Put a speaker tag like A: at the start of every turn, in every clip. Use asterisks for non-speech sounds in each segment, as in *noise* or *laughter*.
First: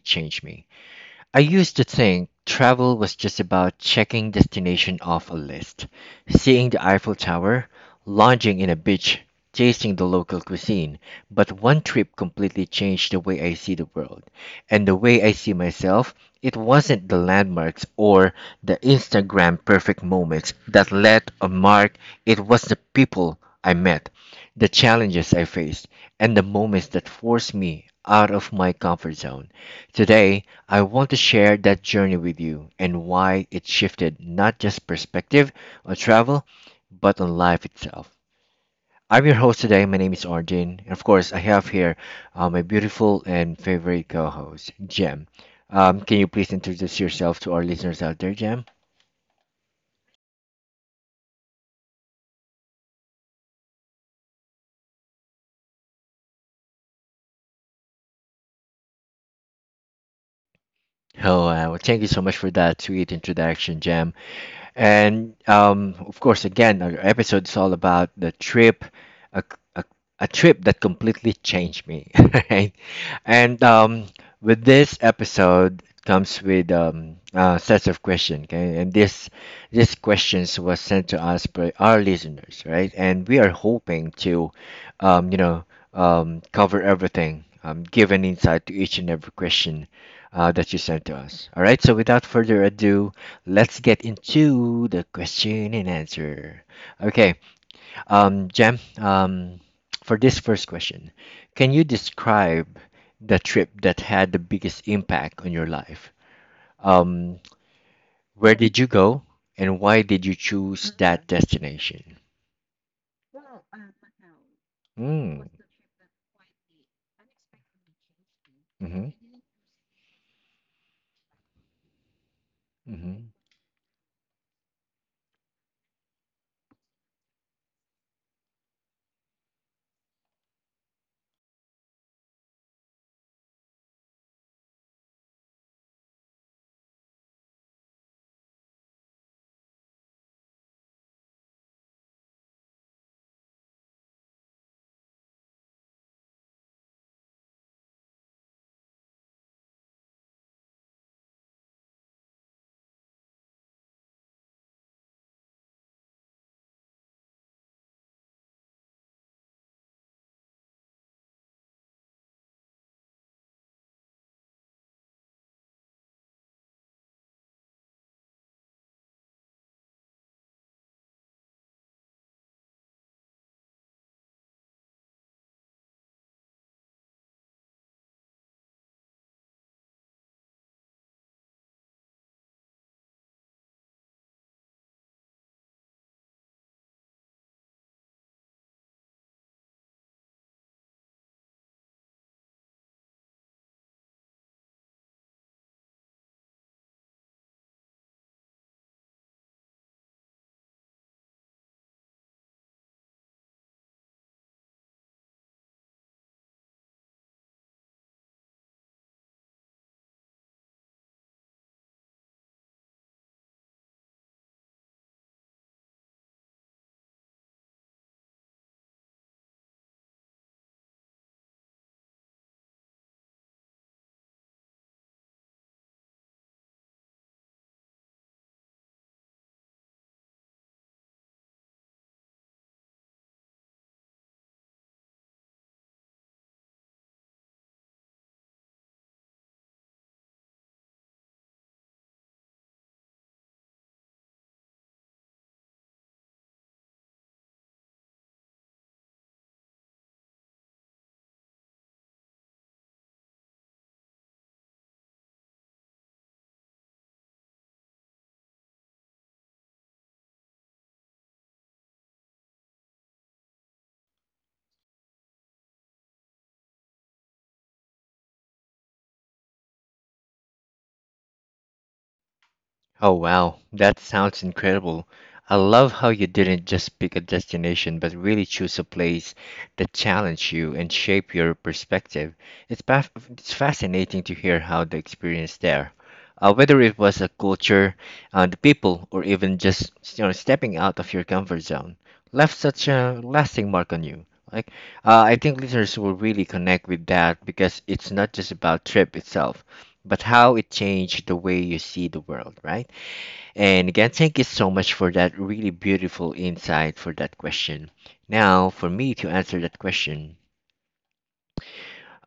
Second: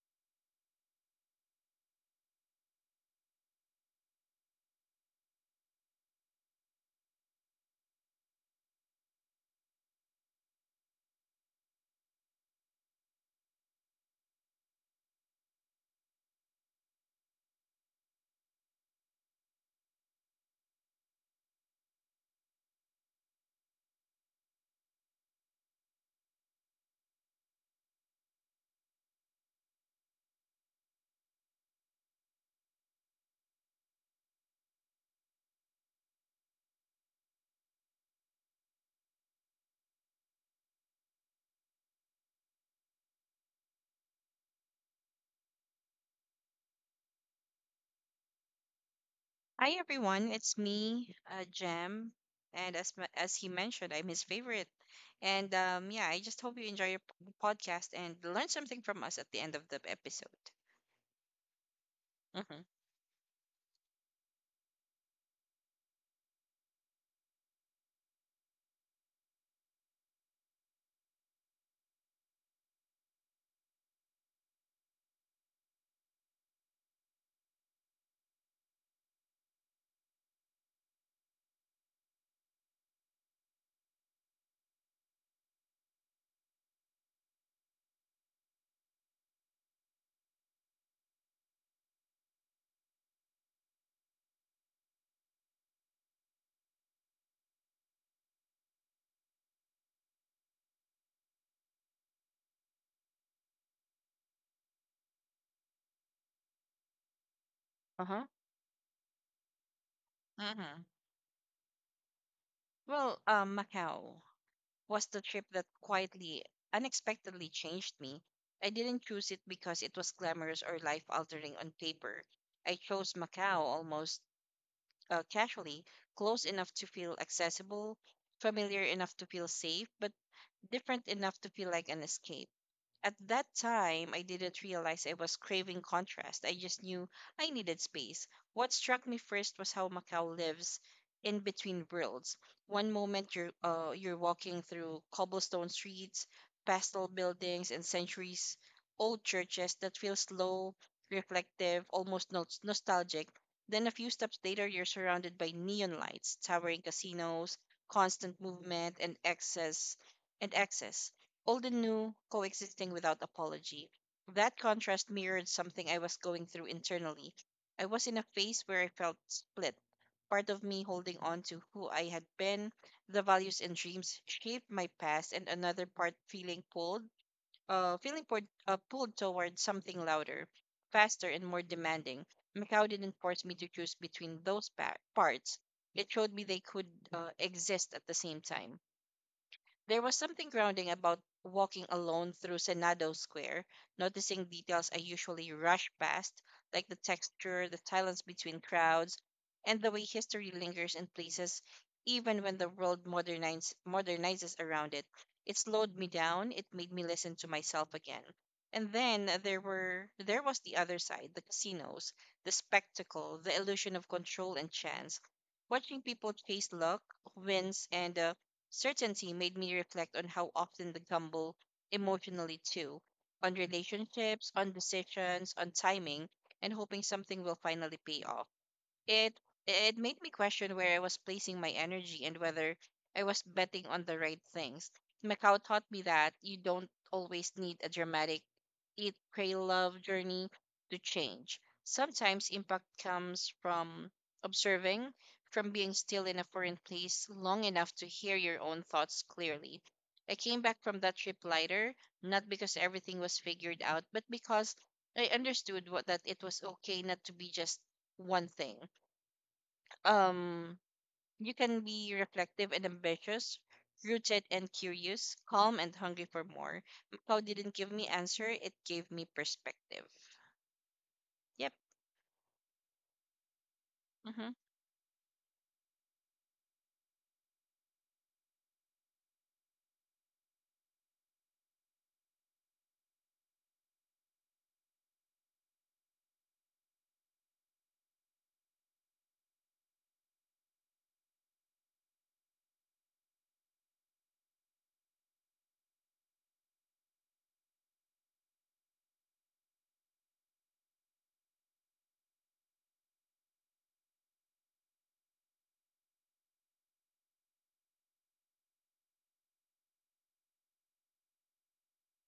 A: changed me. I used to think travel was just about checking destination off a list, seeing the Eiffel Tower, lounging in a beach, tasting the local cuisine, but one trip completely changed the way I see the world and the way I see myself. It wasn't the landmarks or the Instagram perfect moments that left a mark, it was the people I met, the challenges I faced, and the moments that forced me out of my comfort zone. Today, I want to share that journey with you and why it shifted not just perspective on travel, but on life itself. I'm your host today. My name is Arjun. And of course, I have here my beautiful and favorite co host, Jem. Can you please introduce yourself to our listeners out there, Jem?
B: Hi everyone, it's me, Jem, and as he mentioned, I'm his favorite. And yeah, I just hope you enjoy your podcast and learn something from us at the end of the episode.
A: Oh, well, thank you so much for
B: Mm-hmm.
A: that sweet introduction, Jam. And of course, again, our episode is all about the trip, a, a, a trip that completely changed me, *laughs* right? And with this episode comes with sets of questions, okay? And this these questions was sent to us by our listeners, right? And we are hoping to, um, you know, cover everything, give an insight to each and every question that you sent to us. All right, so without further ado, let's get into the question and answer. Okay, Jem, for this first question, can you describe the trip that had the biggest impact on your life? Um,
B: Uh-huh.
A: where did you go and why did you
B: Mm-hmm.
A: choose that destination?
B: Macau was the trip
A: Mm.
B: that quietly, unexpectedly changed me. I didn't
A: Mm-hmm.
B: choose it because it was glamorous or life-altering on paper. I chose
A: Mm-hmm.
B: Macau almost casually, close enough to feel accessible, familiar enough to feel safe, but different enough to feel like an escape. At that time, I didn't realize I was craving contrast. I just knew I needed space. What struck me first was how Macau lives in between worlds. One moment you're walking through cobblestone streets, pastel buildings, and centuries old churches that feel slow, reflective, almost nostalgic. Then a few steps later, you're surrounded by neon lights, towering casinos, constant movement, and excess, old and new coexisting without apology. That contrast mirrored something I was going through internally. I was in a phase where I felt split. Part of me holding on to who I had been, the values and dreams shaped my past, and another part feeling pulled toward something louder, faster, and more demanding. Macau didn't force me to choose between those parts. It showed me they could exist at the same time. There was something grounding about walking alone through Senado Square, noticing details I usually rush past, like the texture, the silence between crowds, and the way history lingers in places even when the world modernizes around it. It slowed me down. It made me listen to myself again. And then there was the other side, the casinos, the spectacle, the illusion of control and chance, watching people chase luck, wins, and certainty, made me reflect on how often we gamble emotionally too, on relationships, on decisions, on timing, and hoping something will finally pay off. It it made me question where I was placing my energy and whether I was betting on the right things. Macau taught me that you don't always need a dramatic Eat, Pray, Love journey to change. Sometimes impact comes from observing, from being still in a foreign place long enough to hear your own thoughts clearly. I came back from that trip lighter, not because everything was figured out, but because I understood that it was okay not to be just one thing. um you can be reflective and ambitious, rooted and curious, calm and hungry for more. Macau didn't give me answer, it gave me perspective. Yep.
A: Oh wow, that sounds
B: Mm-hmm,
A: incredible. I love how you didn't just pick a destination, but really choose a place that challenged you and shape your perspective. It's fascinating to hear how the experience there, whether it was a culture, the people, or even just you know stepping out of your comfort zone, left such a lasting mark on you. Like, I think listeners will really connect with that because it's not just about trip itself, but how it changed the way you see the world, right? And again, thank you so much for that really beautiful insight for that question. Now, for me to answer that question,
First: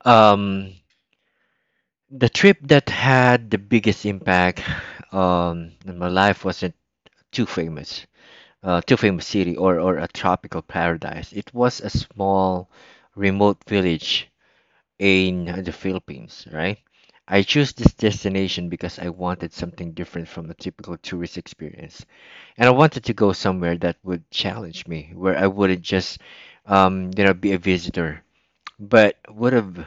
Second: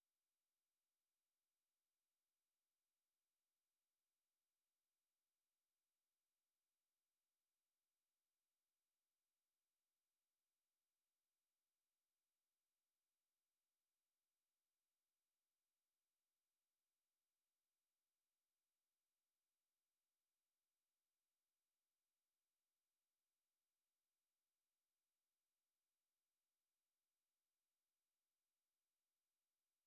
A: um, the trip that had the biggest impact in my life wasn't too famous, too famous city or a tropical paradise. It was a small, remote village in the Philippines, right? I chose this destination because I wanted something different from a typical tourist experience. And I wanted to go somewhere that would challenge me, where I wouldn't just, be a visitor, but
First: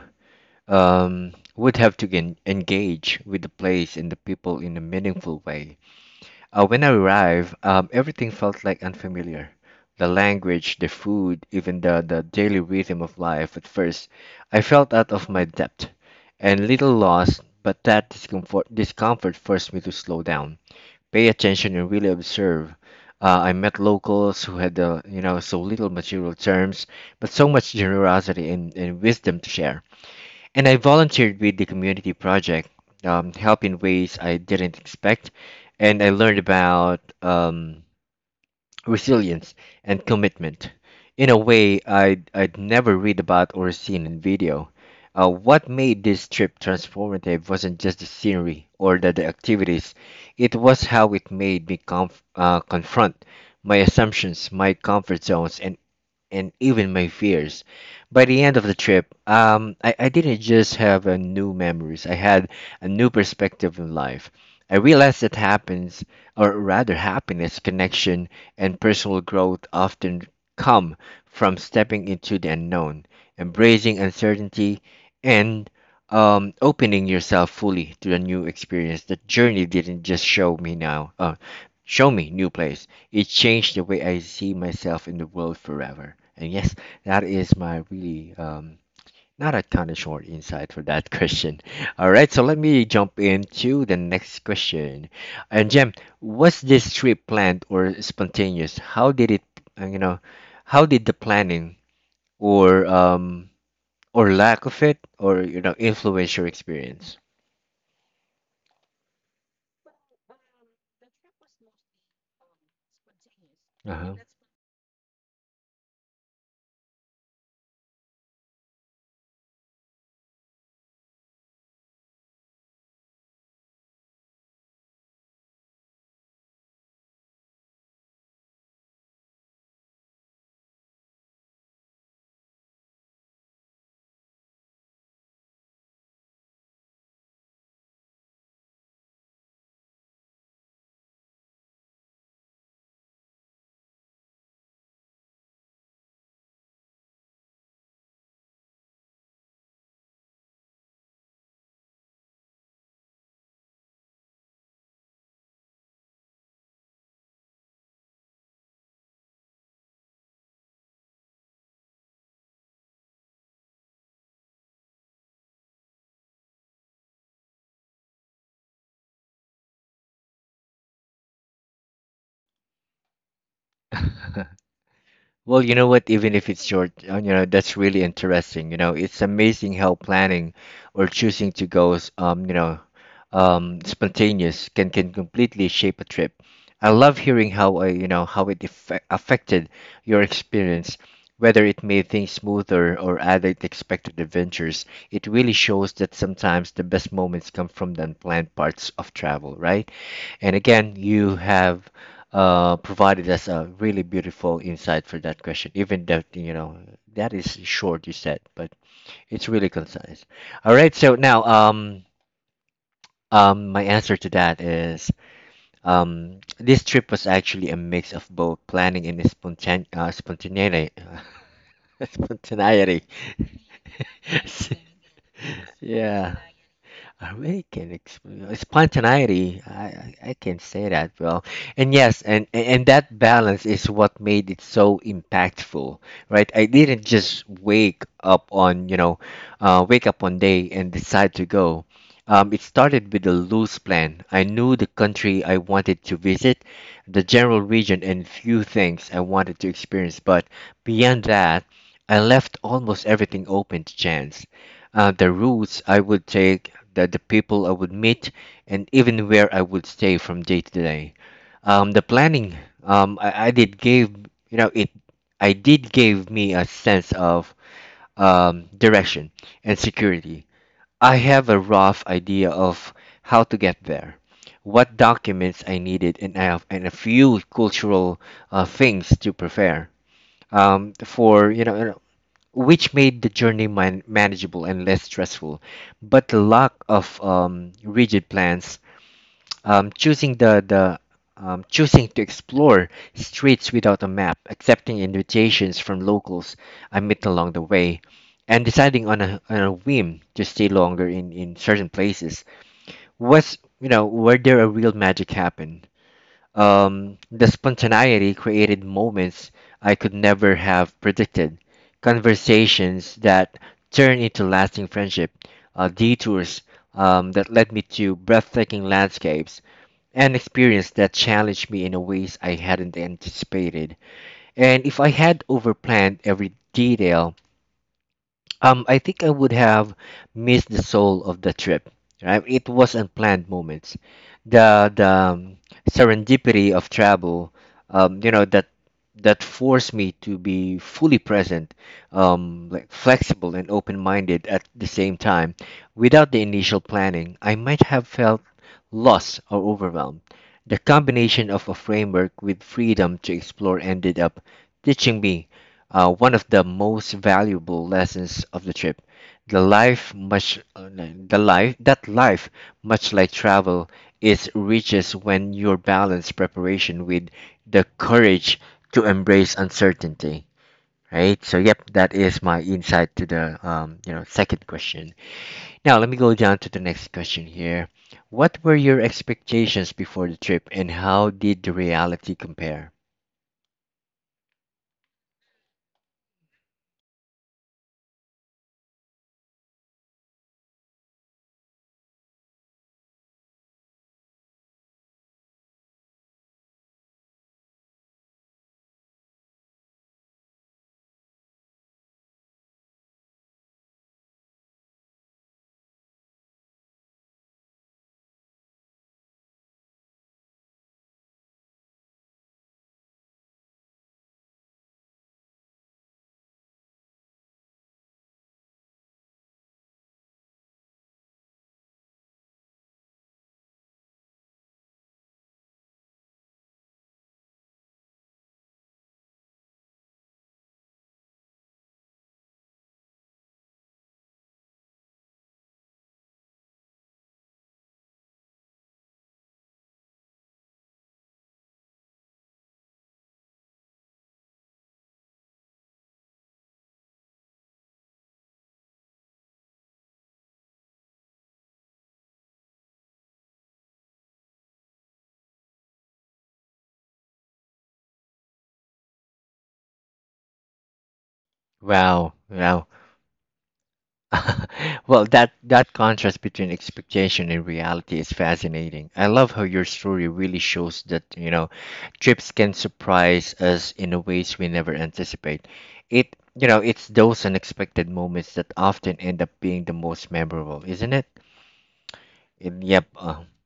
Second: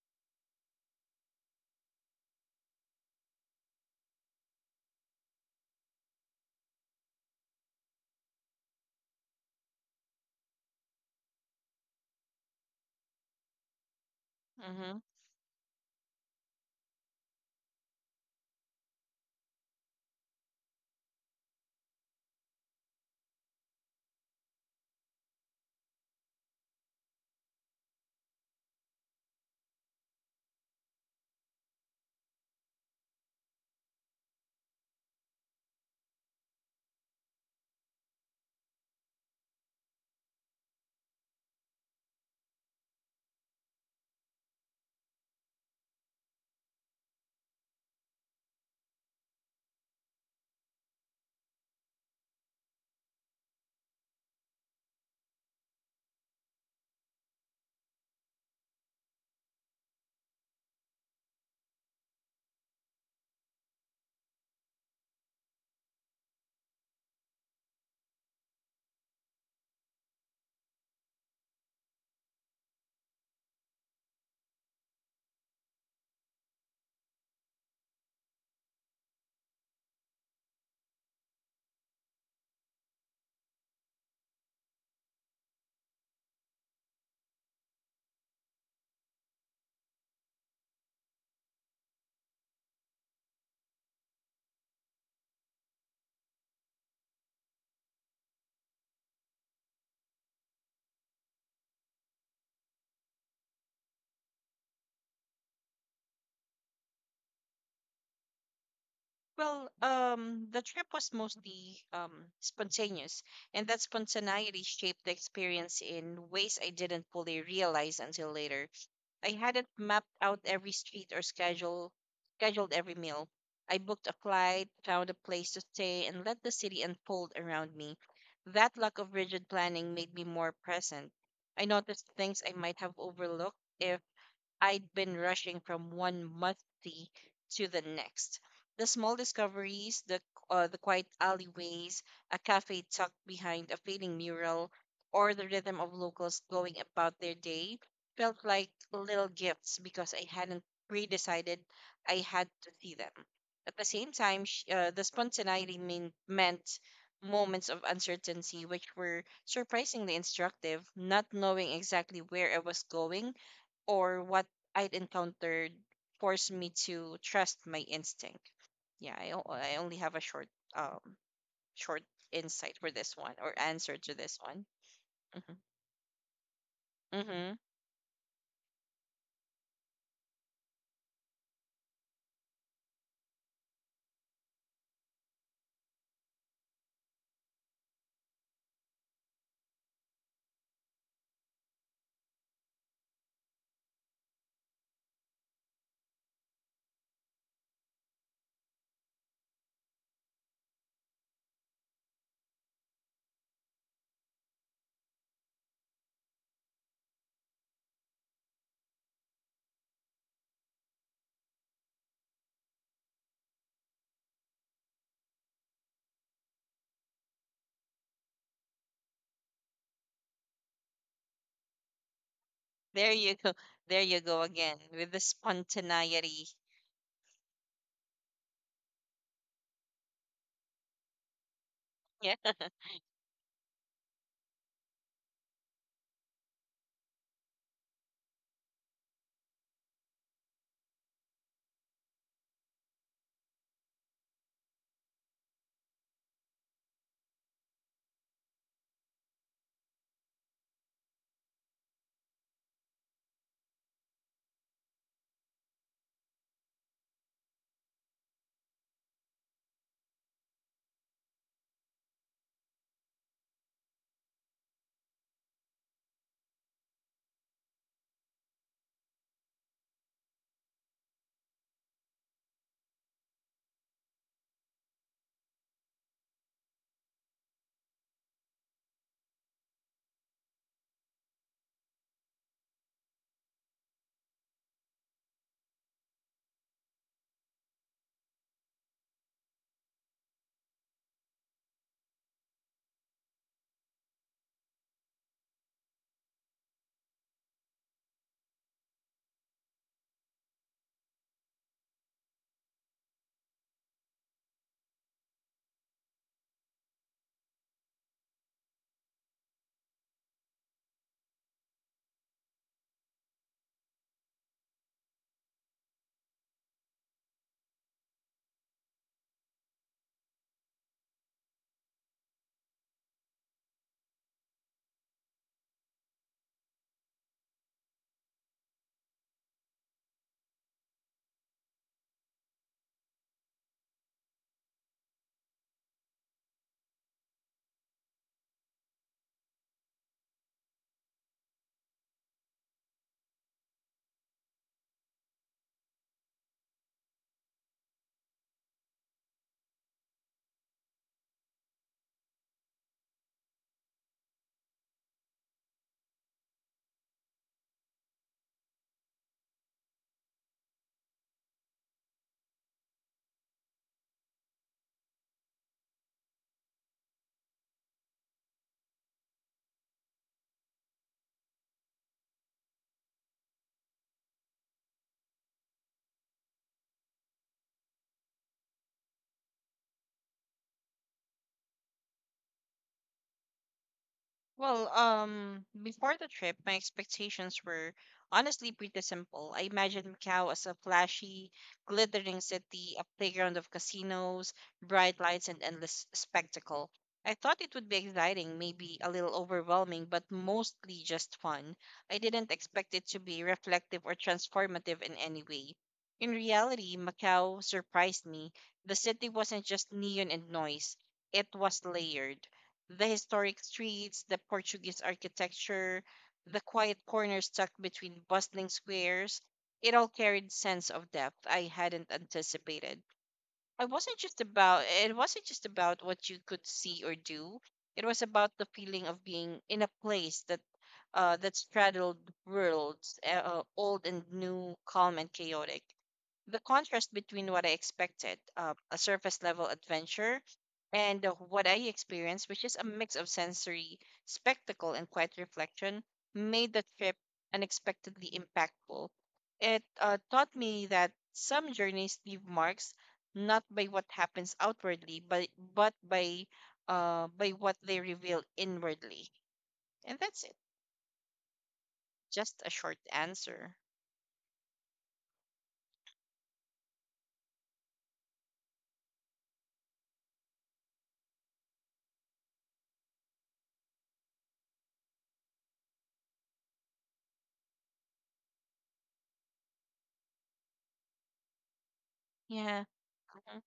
A: would have to engage with the place and the people in a meaningful way. When I arrived, everything felt like unfamiliar. The language, the food, even the daily rhythm of life. At first, I felt
B: mm-hmm.
A: out of my depth and little lost, but that discomfort forced me to slow down pay attention and really observe. I met locals who had, so little material terms, but so much generosity and wisdom to share. And I volunteered with the community project, help in ways I didn't expect, and I learned about resilience, and commitment in a way I'd never read about or seen in video. What made this trip transformative wasn't just the scenery or the activities, it was how it made me confront my assumptions, my comfort zones, and even my fears. By the end of the trip, I didn't just have a new memories. I had a new perspective in life. I realized that happiness, connection, and personal growth often come from stepping into the unknown, embracing uncertainty, and opening yourself fully to a new experience. That journey didn't just show me show me new place. It changed the way I see myself in the world forever. And yes, that is my really not a kind of short insight for that *laughs* question. All right, so let me jump into the next question. And Jem, was this trip planned or spontaneous? How did it, you know, how did the planning or um or lack of it or you know influence your experience?
B: The trip was mostly spontaneous, and that
A: Uh-huh.
B: spontaneity shaped the experience in ways I didn't fully realize until later. I hadn't mapped out every street or scheduled every meal. I booked a flight, found a place to stay, and let the city unfold around me. That lack of rigid planning made me more present. I noticed things I might have overlooked if I'd been rushing from one monthly to the next. The small discoveries, the quiet alleyways, a cafe tucked behind a fading mural, or the rhythm of locals going about their day felt like little gifts because I hadn't pre-decided I had to see them. At the same time, the meant moments of uncertainty, which were surprisingly instructive. Not knowing exactly where I was going or what I'd encountered forced me to trust my instinct. Yeah, I only have a short um short insight for this one, or answer to this
A: *laughs*
B: one. Hmm.
A: Well, you know what? Even if it's short, you know
B: Hmm.
A: that's really interesting. You know, it's amazing how planning or choosing to go, spontaneous can completely shape a trip. I love hearing how you know how it affected your experience, whether it made things smoother or added expected adventures. It really shows that sometimes the best moments come from the unplanned parts of travel, right? And again, you have provided us a really beautiful insight for that question, even that, you know, that is short, you said, but it's really concise. All right, so now my answer to that is this trip was actually a mix of both planning and spontaneity. *laughs* spontaneity.
B: There you go. There you go again with the
A: *laughs* yeah.
B: spontaneity.
A: I really can explain spontaneity. I can say that well, and yes,
B: Yeah.
A: and and that balance is what made it so impactful, right? I didn't just wake up on you know, wake up one day and decide to go. It started with a loose plan. I knew the country I wanted to visit, the general region, and few things I wanted to experience. But beyond that, I left almost everything open to chance the routes I would take, the people I would meet, and even where I would stay from day to day. Um, the planning, I did give you know it, I did give me a sense of direction and security. I have a rough idea of how to get there, what documents I needed, and I have and a few cultural things to prepare for you know which made the journey manageable and less stressful. But the lack of rigid plans, choosing the choosing to explore streets without a map, accepting invitations from locals I met along the way, and deciding on on a whim to stay longer in certain places was you know where there a real magic happened the spontaneity created moments I could never have predicted, conversations that turned into lasting friendship, detours that led me to breathtaking landscapes, and experience that challenged me in a ways I hadn't anticipated. And if I had overplanned every detail, I think I would have missed the soul of the trip. Right? It was unplanned moments, the serendipity of travel. That that forced me to be fully present, like flexible and open-minded at the same time. Without the initial planning, I might have felt lost or overwhelmed. The combination of a framework with freedom to explore ended up teaching me one of the most valuable lessons of the trip. The life much the life that life much like travel is riches when you balance preparation with the courage to embrace uncertainty. Right. So yep, that is my insight to the second question. Now let me go down to the next question here. What were your expectations before the trip, and how did the reality compare?
B: Before the trip, my expectations were honestly pretty simple. I imagined Macau as a flashy, glittering city, a playground of casinos, bright lights, and endless spectacle. I thought it would be exciting, maybe a little overwhelming, but mostly just fun. I didn't expect it to be reflective or transformative in any way. In reality, Macau surprised me. The city wasn't just neon and noise, it was layered, the historic streets, the Portuguese architecture, the quiet corners tucked between bustling squares. It all carried sense of depth I hadn't anticipated. I wasn't just about it wasn't just about what you could see or do. It was about the feeling of being in a place that straddled worlds, old and new, calm and chaotic. The contrast between what I expected, a surface level adventure, and what I experienced, which is a mix of sensory spectacle and quiet reflection, made the trip unexpectedly impactful. It taught me that some journeys leave marks not by what happens outwardly, but by what they reveal inwardly. And that's it.
A: Wow,
B: Just a
A: wow.
B: short answer.
A: *laughs* well, that that contrast between expectation and reality is fascinating. I love how your story really shows that you know, trips can surprise us in a ways we never anticipate. It you know, it's those unexpected moments that often end up being the most memorable, isn't it?
B: Yeah.
A: And yep.
B: Mm-hmm.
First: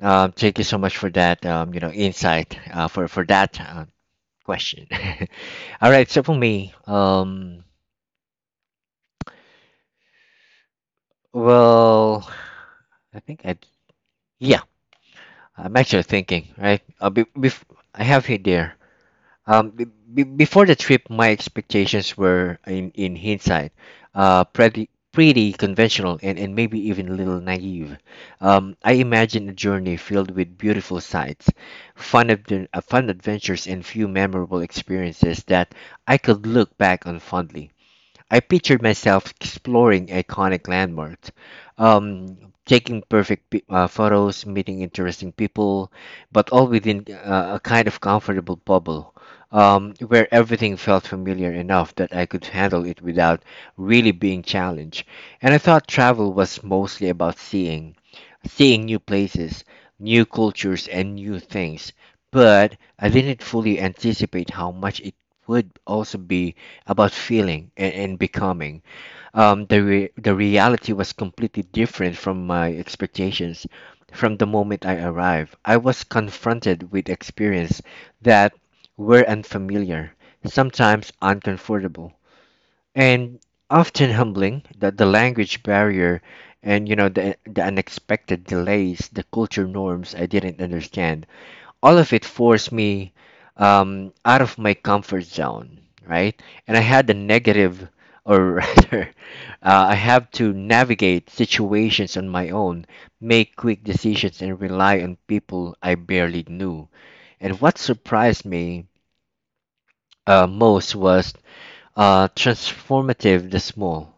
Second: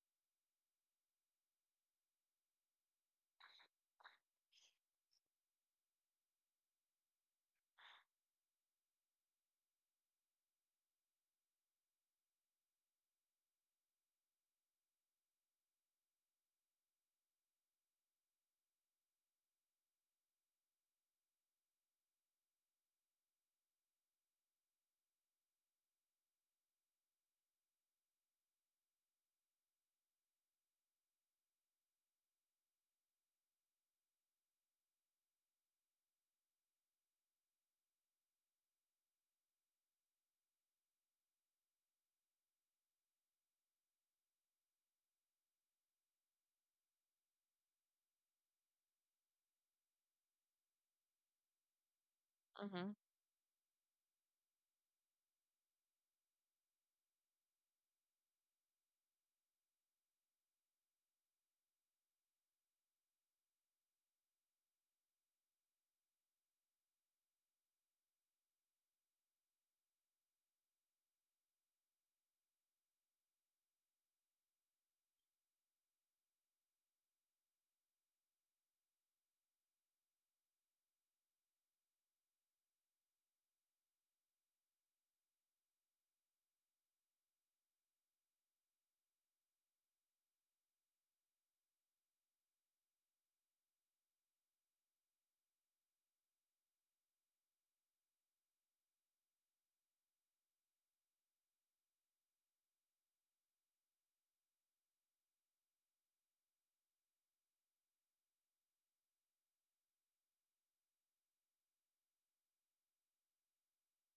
A: Thank you so much for that. You know, insight. For that question. *laughs* All right. So for me, well, I think I yeah. I'm actually thinking, right? I have it there. Um, be, before the trip, my expectations were, in hindsight, pretty conventional and maybe even a little naive. I imagined a journey filled with beautiful sights, fun adventures, and few memorable experiences that I could look back on fondly. I pictured myself exploring iconic landmarks, photos, meeting interesting people, but all within a kind of comfortable bubble where everything felt familiar enough that I could handle it without really being challenged. And I thought travel was mostly about seeing, seeing new places, new cultures, and new things. But I didn't fully anticipate how much it would also be about feeling and becoming. The reality was completely different from my expectations. From the moment I arrived, I was confronted with experience that were unfamiliar, sometimes uncomfortable, and often humbling. That the language barrier, and the unexpected delays, the culture norms I didn't understand all of it forced me out of my comfort zone, right? And I had the negative, or *laughs* rather, I have to navigate situations on my own, make quick decisions, and rely on people I barely knew. And what surprised me most was transformative the small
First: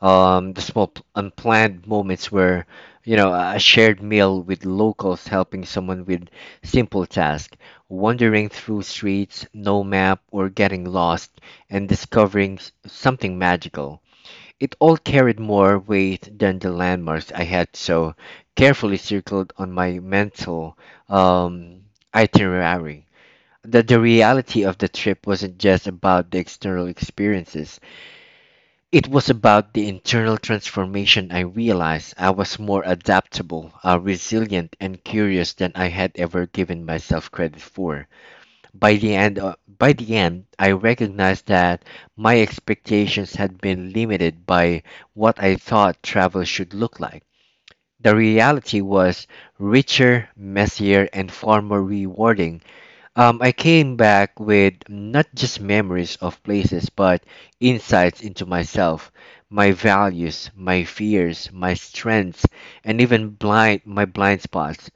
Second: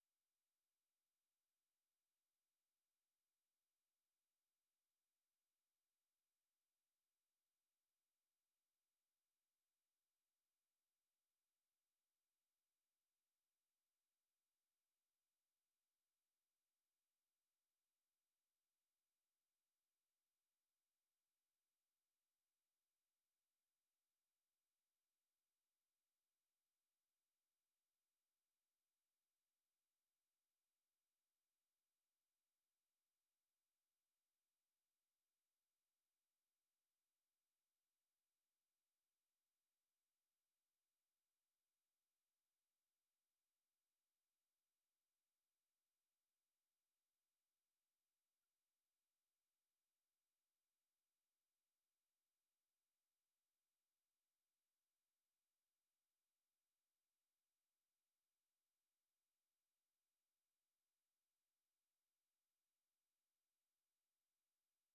A: unplanned moments where a shared meal with locals helping someone with simple task wandering through streets no map or getting lost and discovering something magical it all carried more weight than the landmarks I had so carefully circled on my mental um, itinerary. That the reality of the trip wasn't just about the external experiences, it was about the internal transformation. I realized I was more adaptable, resilient, and curious than I had ever given myself credit for. By the end, I recognized that my expectations had been limited by what I thought travel should look like. The reality was richer, messier, and far more rewarding. I came back with not just memories of places, but insights into myself, my values, my fears, my strengths, and even blind my blind spots.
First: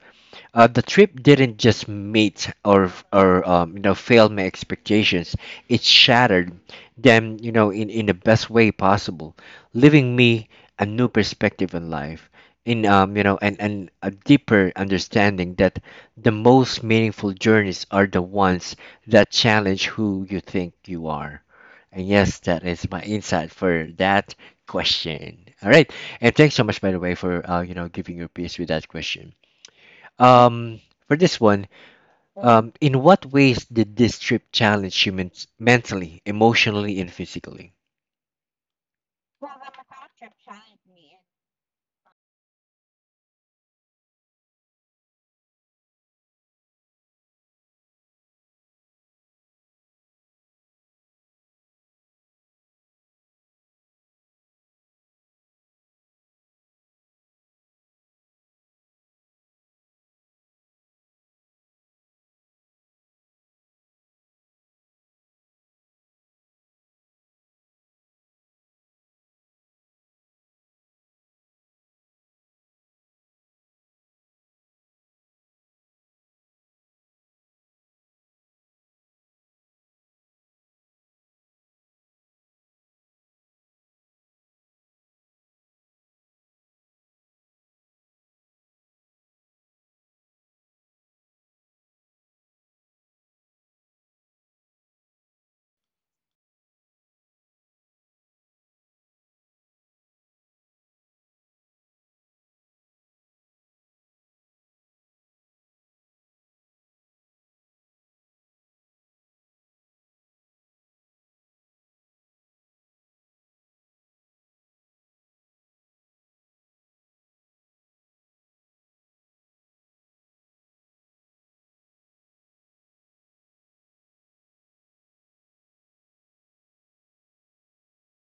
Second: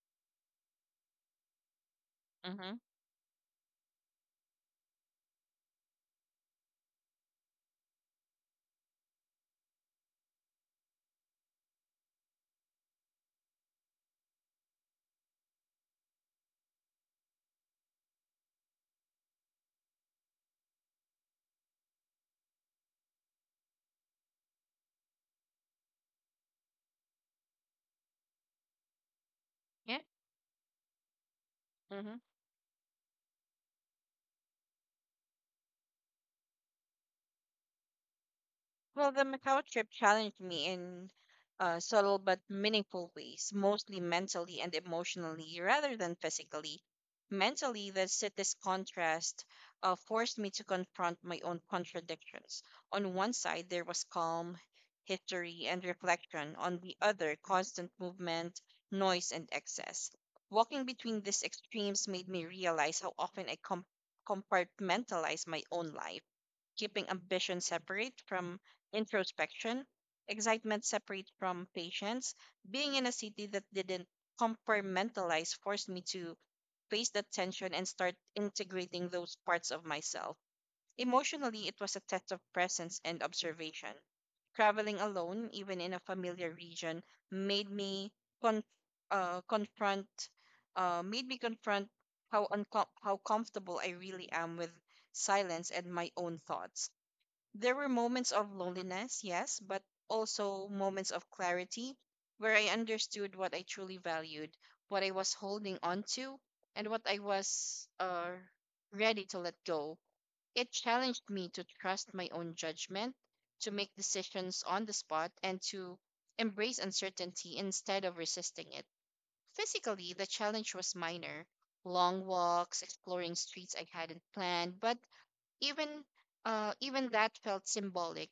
A: The trip didn't just meet
B: Mm-hmm.
A: or fail my expectations. It shattered them, you know, in the best way possible, leaving me a new perspective in life, in you know, and a deeper understanding that the most meaningful journeys are the ones that challenge who you think you are. And yes, that is my insight for that question. All right, and thanks so much, by the way, for giving your piece with that question.
B: Yeah.
A: Um, for this one,
B: Mm-hmm.
A: in what ways did this trip challenge you mentally, emotionally, and physically?
B: Well, the Macau trip challenged me in subtle but meaningful ways, mostly mentally and emotionally rather than physically. Mentally, the city's contrast forced me to confront my own contradictions. On one side, there was calm, history, and reflection. On the other, constant movement, noise, and excess. Walking between these extremes made me realize how often I compartmentalize my own life, keeping ambition separate from introspection, excitement separate from patience. Being in a city that didn't compartmentalize forced me to face that tension and start integrating those parts of myself. Emotionally, it was a test of presence and observation. Traveling alone, even in a familiar region, made me con- confront made me confront how how comfortable I really am with silence and my own thoughts. There were moments of loneliness, yes, but also moments of clarity where I understood what I truly valued, what I was holding on to, and what I was ready to let go. It challenged me to trust my own judgment, to make decisions on the spot, and to embrace uncertainty instead of resisting it. Physically, the challenge was minor, long walks, exploring streets I hadn't planned, but even even that felt symbolic.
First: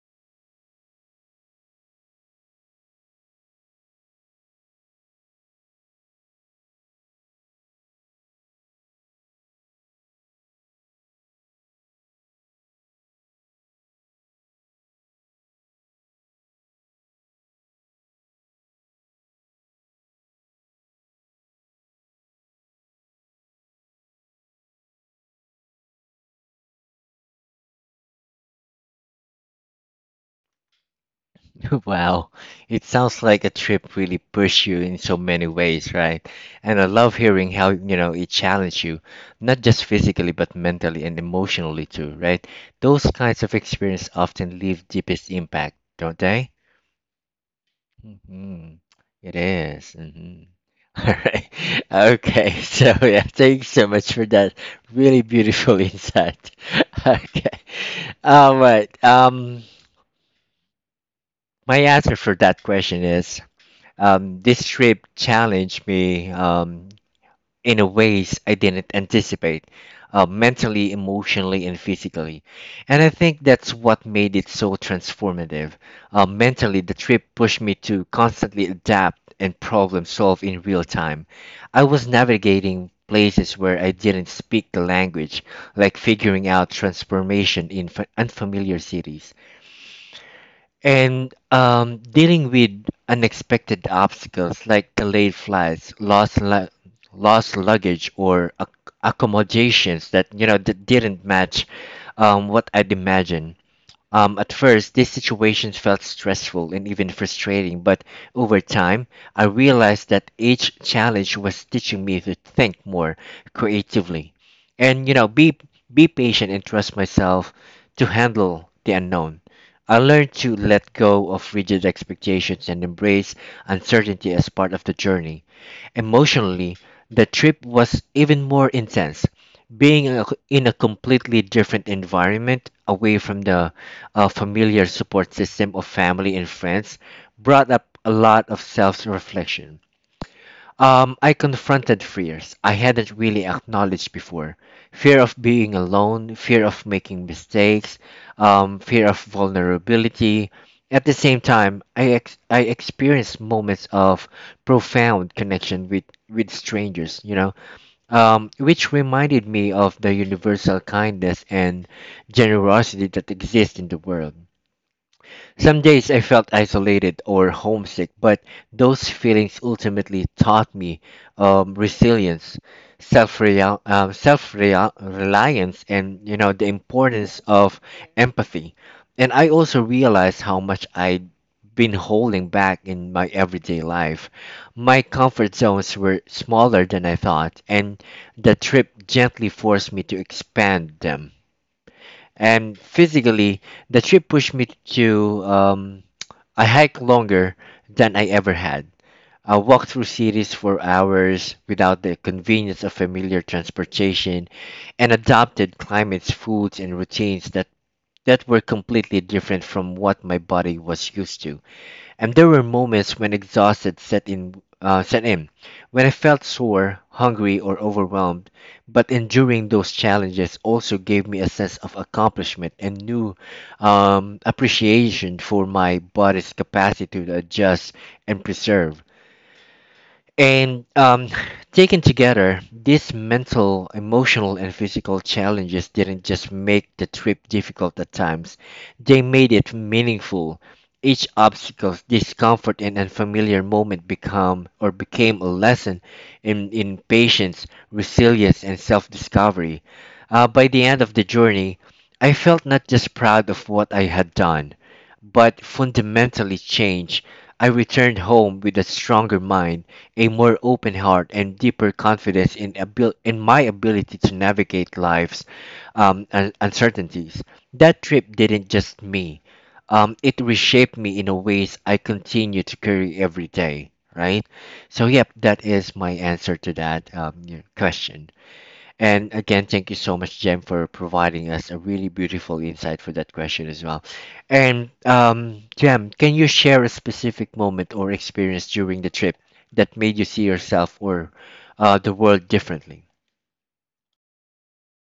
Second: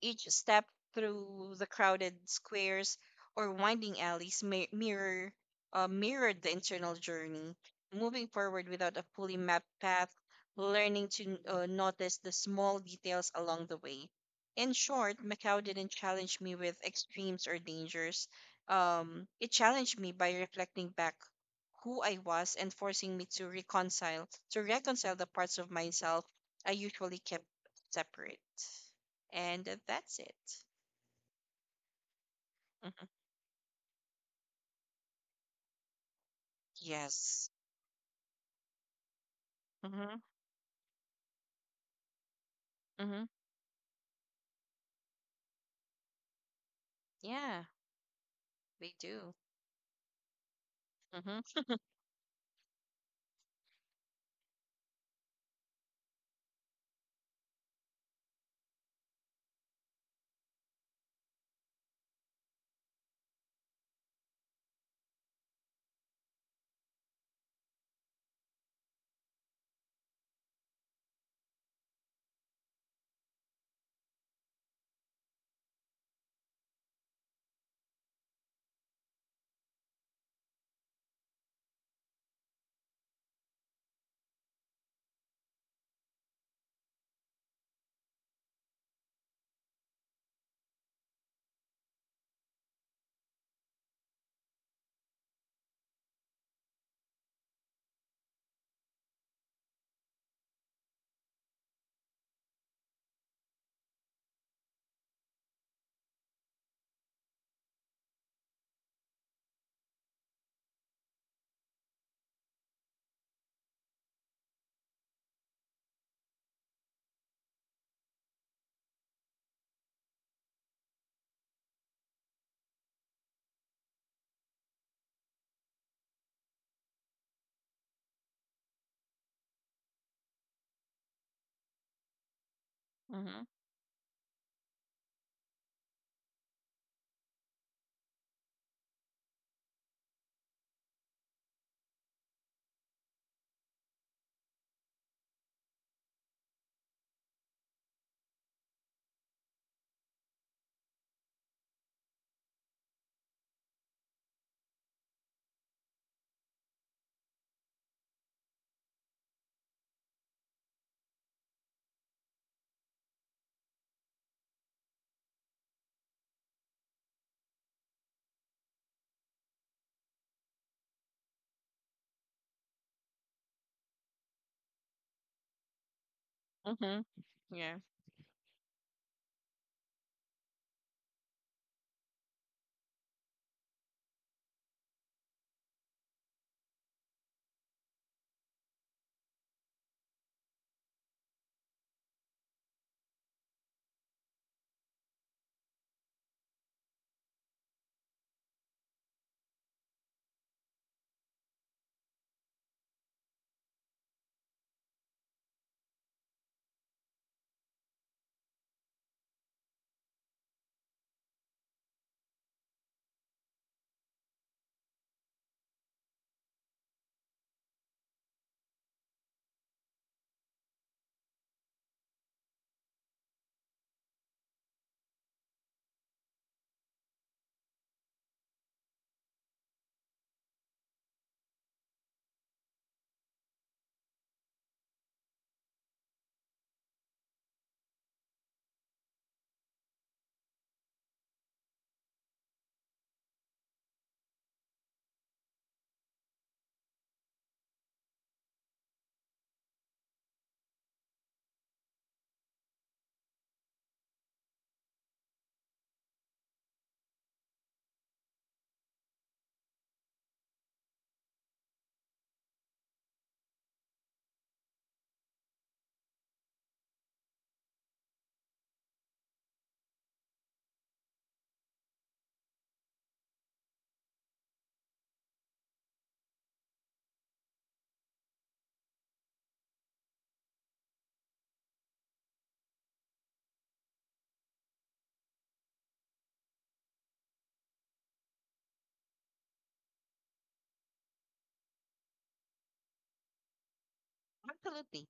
B: Each step through the crowded squares or winding alleys mirrored the internal journey, moving forward without a fully mapped path, learning to notice the small details along the way. In short, Macau didn't challenge me with extremes or dangers. It challenged me by reflecting back who I was and forcing me to reconcile the parts of myself I usually kept separate. And that's it.
A: *laughs* Wow, it
B: Hmm.
A: sounds like a trip really pushed you in so many ways, right? And I love
B: Yes.
A: hearing how, you know, it challenged you, not just
B: Mm-hmm.
A: physically, but mentally and emotionally too, right? Those
B: Mm-hmm.
A: kinds of experience often leave deepest impact, don't they?
B: Yeah,
A: Mm-hmm.
B: they do.
A: It is. Mm-hmm. *laughs* All right.
B: Mm-hmm.
A: Okay. *laughs* So yeah, thanks so much for that really beautiful *laughs* insight. Okay. All right. My answer for that question is this trip challenged me. In ways I didn't anticipate, mentally, emotionally, and physically. And I think that's what made it so transformative. Mentally, the trip pushed me to constantly adapt and problem solve in real time. I was navigating places where I didn't speak the language, like figuring out transformation in unfamiliar cities and dealing with unexpected obstacles like delayed flights, lost luggage, or accommodations that that didn't match what I'd imagined. At first, these situations felt stressful and even frustrating, but over time, I realized that each challenge was teaching me to think more creatively and, you know, be patient and trust myself to handle the unknown. I learned to let go of rigid expectations and embrace uncertainty as part of the journey. Emotionally, the trip was even more intense. Being in a completely different environment, away
B: Mm-hmm.
A: from the familiar support system of family and friends, brought up a lot of self reflection. I confronted fears I hadn't really acknowledged before. Fear of being alone, fear of making mistakes, fear of vulnerability. At the same time, I experienced moments of profound connection with strangers, which reminded me of the universal kindness and generosity that exists in the world. Some days I felt isolated or homesick, but those feelings ultimately taught me resilience, self reliance, and the
B: Mm-hmm.
A: importance
B: Yeah,
A: of empathy. And I also realized how much I'd been holding back in my everyday life. My comfort zones were smaller than I thought, and the trip gently forced me to expand them. And physically, the trip pushed me to I hiked longer than I ever had. I walked through cities for hours without the convenience of familiar transportation and adopted climates, foods, and routines that were completely different from what my body was used to, and there were moments when exhausted set in, when I felt sore, hungry, or overwhelmed. But enduring those challenges also gave me a sense of accomplishment and new appreciation for my body's capacity to adjust and preserve. And *sighs* taken together, these mental, emotional, and physical challenges didn't just make the trip difficult at times, they made it meaningful. Each obstacle, discomfort, and unfamiliar moment become or became a lesson in patience, resilience, and self-discovery. By the end of the journey, I felt not just proud of what I had done, but fundamentally changed. I returned home with a stronger mind, a more open heart, and deeper confidence in my ability to navigate life's uncertainties. That trip didn't just me; it reshaped me in a ways I continue to carry every day. Right? So, yep, that is my answer to that your question. And again, thank you so much, Jem, for providing us a really beautiful insight for that question as well. And Jem, can you share a specific moment or experience during the trip that made you see yourself or the world differently?
B: absolutely.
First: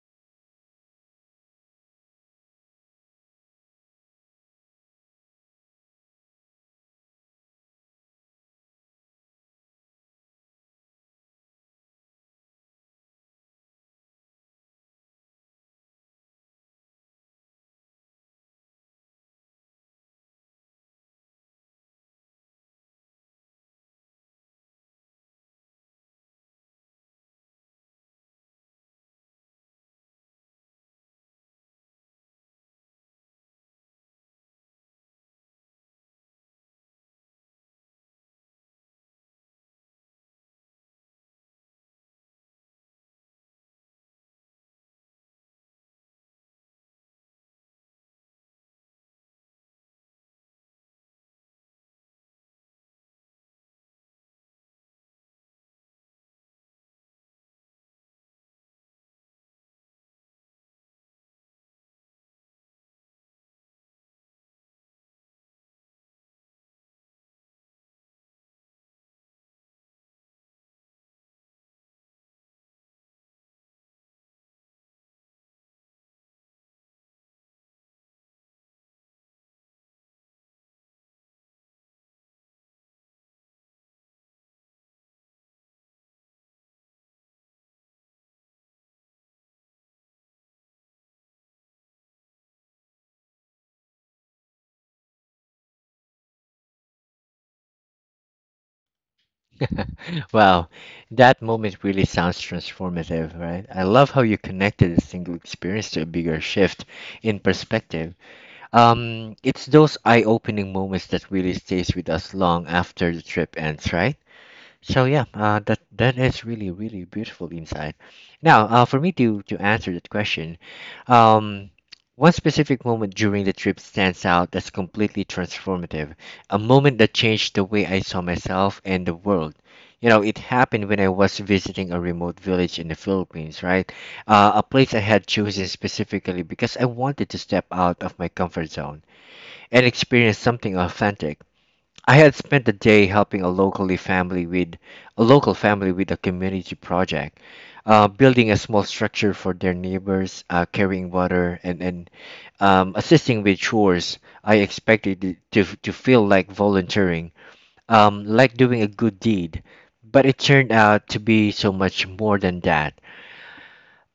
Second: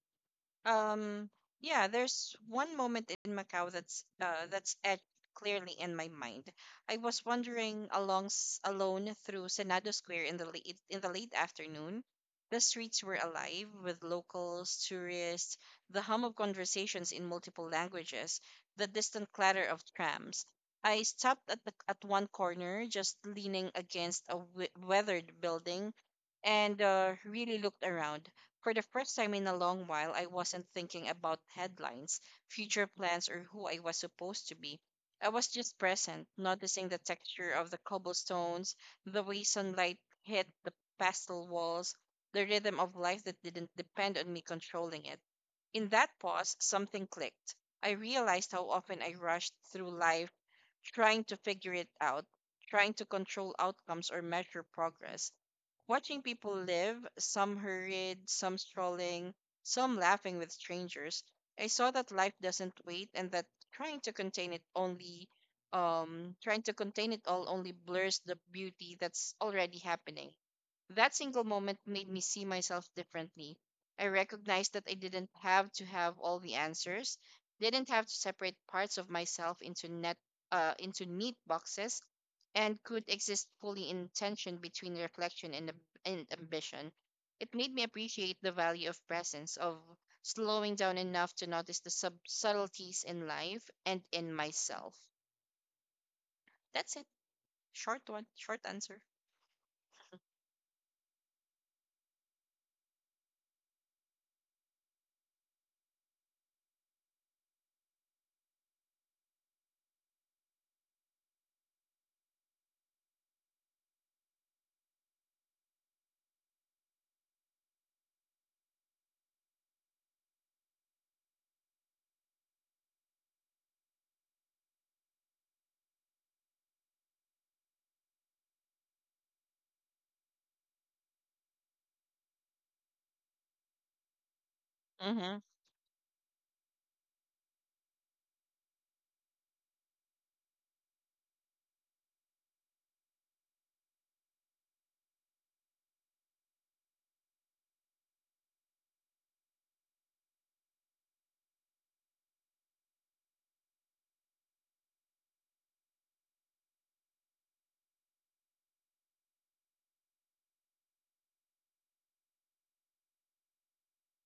B: Um, yeah, there's one moment in Macau that's etched clearly in my mind. I was wandering alone through Senado Square in the late afternoon. The streets were alive with locals, tourists, the hum of conversations in multiple languages, the distant clatter of trams. I stopped at at one corner, just leaning against a weathered building, and really looked around. For the first time in a long while, I wasn't thinking about headlines, future plans, or who I was supposed to be. I was just present, noticing the texture of the cobblestones, the way sunlight hit the pastel walls, the rhythm of life that didn't depend on me controlling it. In that pause, something clicked. I realized how often I rushed through life trying to figure it out, trying to control outcomes or measure progress. Watching people live, some hurried, some strolling, some laughing with strangers, I saw that life doesn't wait, and that trying to contain it only trying to contain it all only blurs the beauty that's already happening. That single moment made me see myself differently. I recognized that I didn't have to have all the answers, didn't have to separate parts of myself into net into neat boxes, and could exist fully in tension between reflection and ambition. It made me appreciate the value of presence, of slowing down enough to notice the subtleties in life and in myself. That's it. Short one, short answer.
A: *laughs* Wow, that moment really sounds transformative, right? I love how you connected a single experience to a bigger shift in perspective. It's those eye-opening moments that really stays with us long after the trip ends, right? So yeah, that is really really beautiful insight. Now, for me to answer that question, um, one specific moment during the trip stands out that's completely transformative, a moment that changed the way I saw myself and the world. You know, it happened when I was visiting a remote village in the Philippines, right? A place I had
B: Mm-hmm.
A: chosen specifically because I wanted to step out of my comfort zone and experience something authentic. I had spent the day helping a locally family with a local family with a community project, building a small structure for their neighbors, carrying water and assisting with chores. I expected it to feel like volunteering, like doing a good deed, but it turned out to be so much more than that.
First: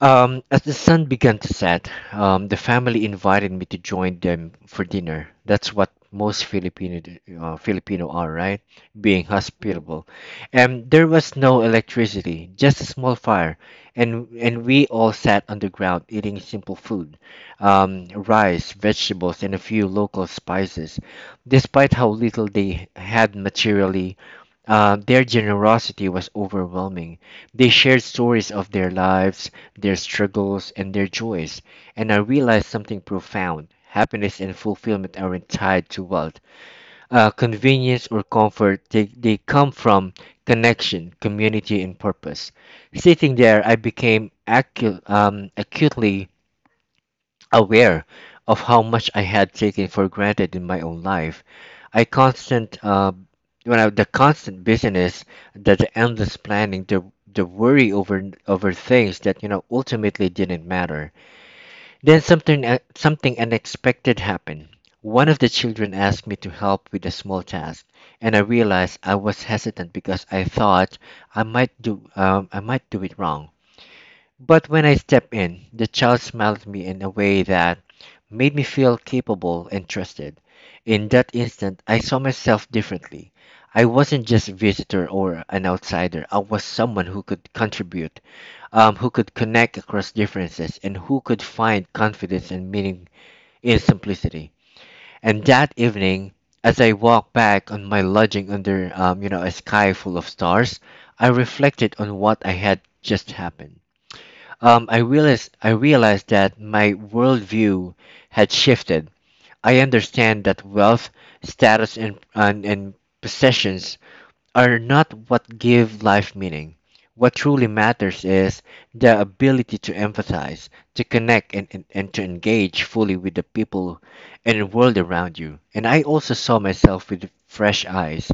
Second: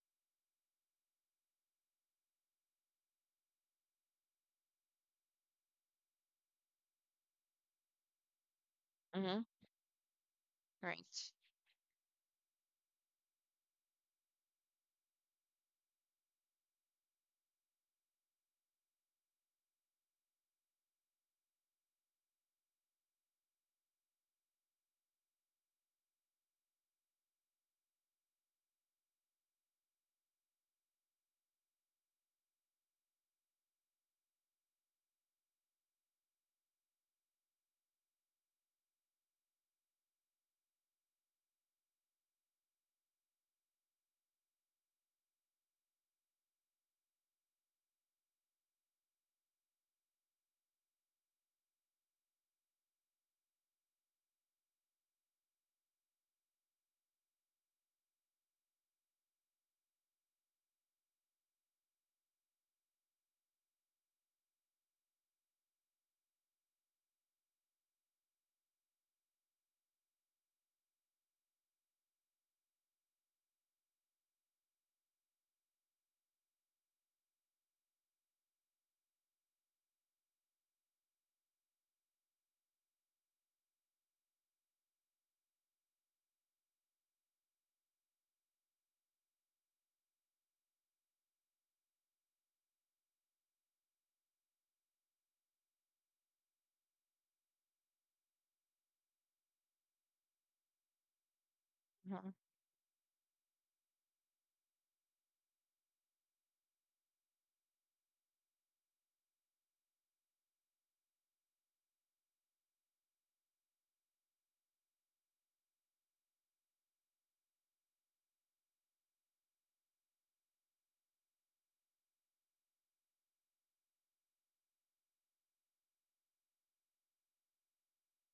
A: As the sun began to set, the family invited me to join them for dinner. That's what most Filipino are, right? Being
B: Mm-hmm.
A: hospitable. And there
B: Right.
A: was no electricity, just a small fire, and we all sat on the ground eating simple food, rice, vegetables, and a few local spices. Despite how little they had materially, their generosity was overwhelming. They shared stories of their lives, their struggles, and their joys. And I realized something profound. Happiness and fulfillment aren't tied to wealth, convenience, or comfort. They come from connection, community, and purpose. Sitting there, I became acutely aware of how much I had taken for granted in my own life, I constant when I, the constant busyness, the endless planning, the worry over things that ultimately didn't matter. Then something unexpected happened. One of the children asked me to help with a small task, and I realized I was hesitant because I thought I might do it wrong. But when I stepped in, the child smiled at me in a way that made me feel capable and trusted. In that instant, I saw myself differently. I wasn't just a visitor or an outsider. I was someone who could contribute, who could connect across differences, and who could find confidence and meaning in simplicity. And that evening, as I walked back on my lodging under, a sky full of stars, I reflected on what I had just happened. I realized that my worldview had shifted. I understand that wealth, status, and possessions are not what give life meaning. What truly matters is the ability to empathize, to connect, and to engage fully with the people and world around you. And I also saw myself with fresh eyes,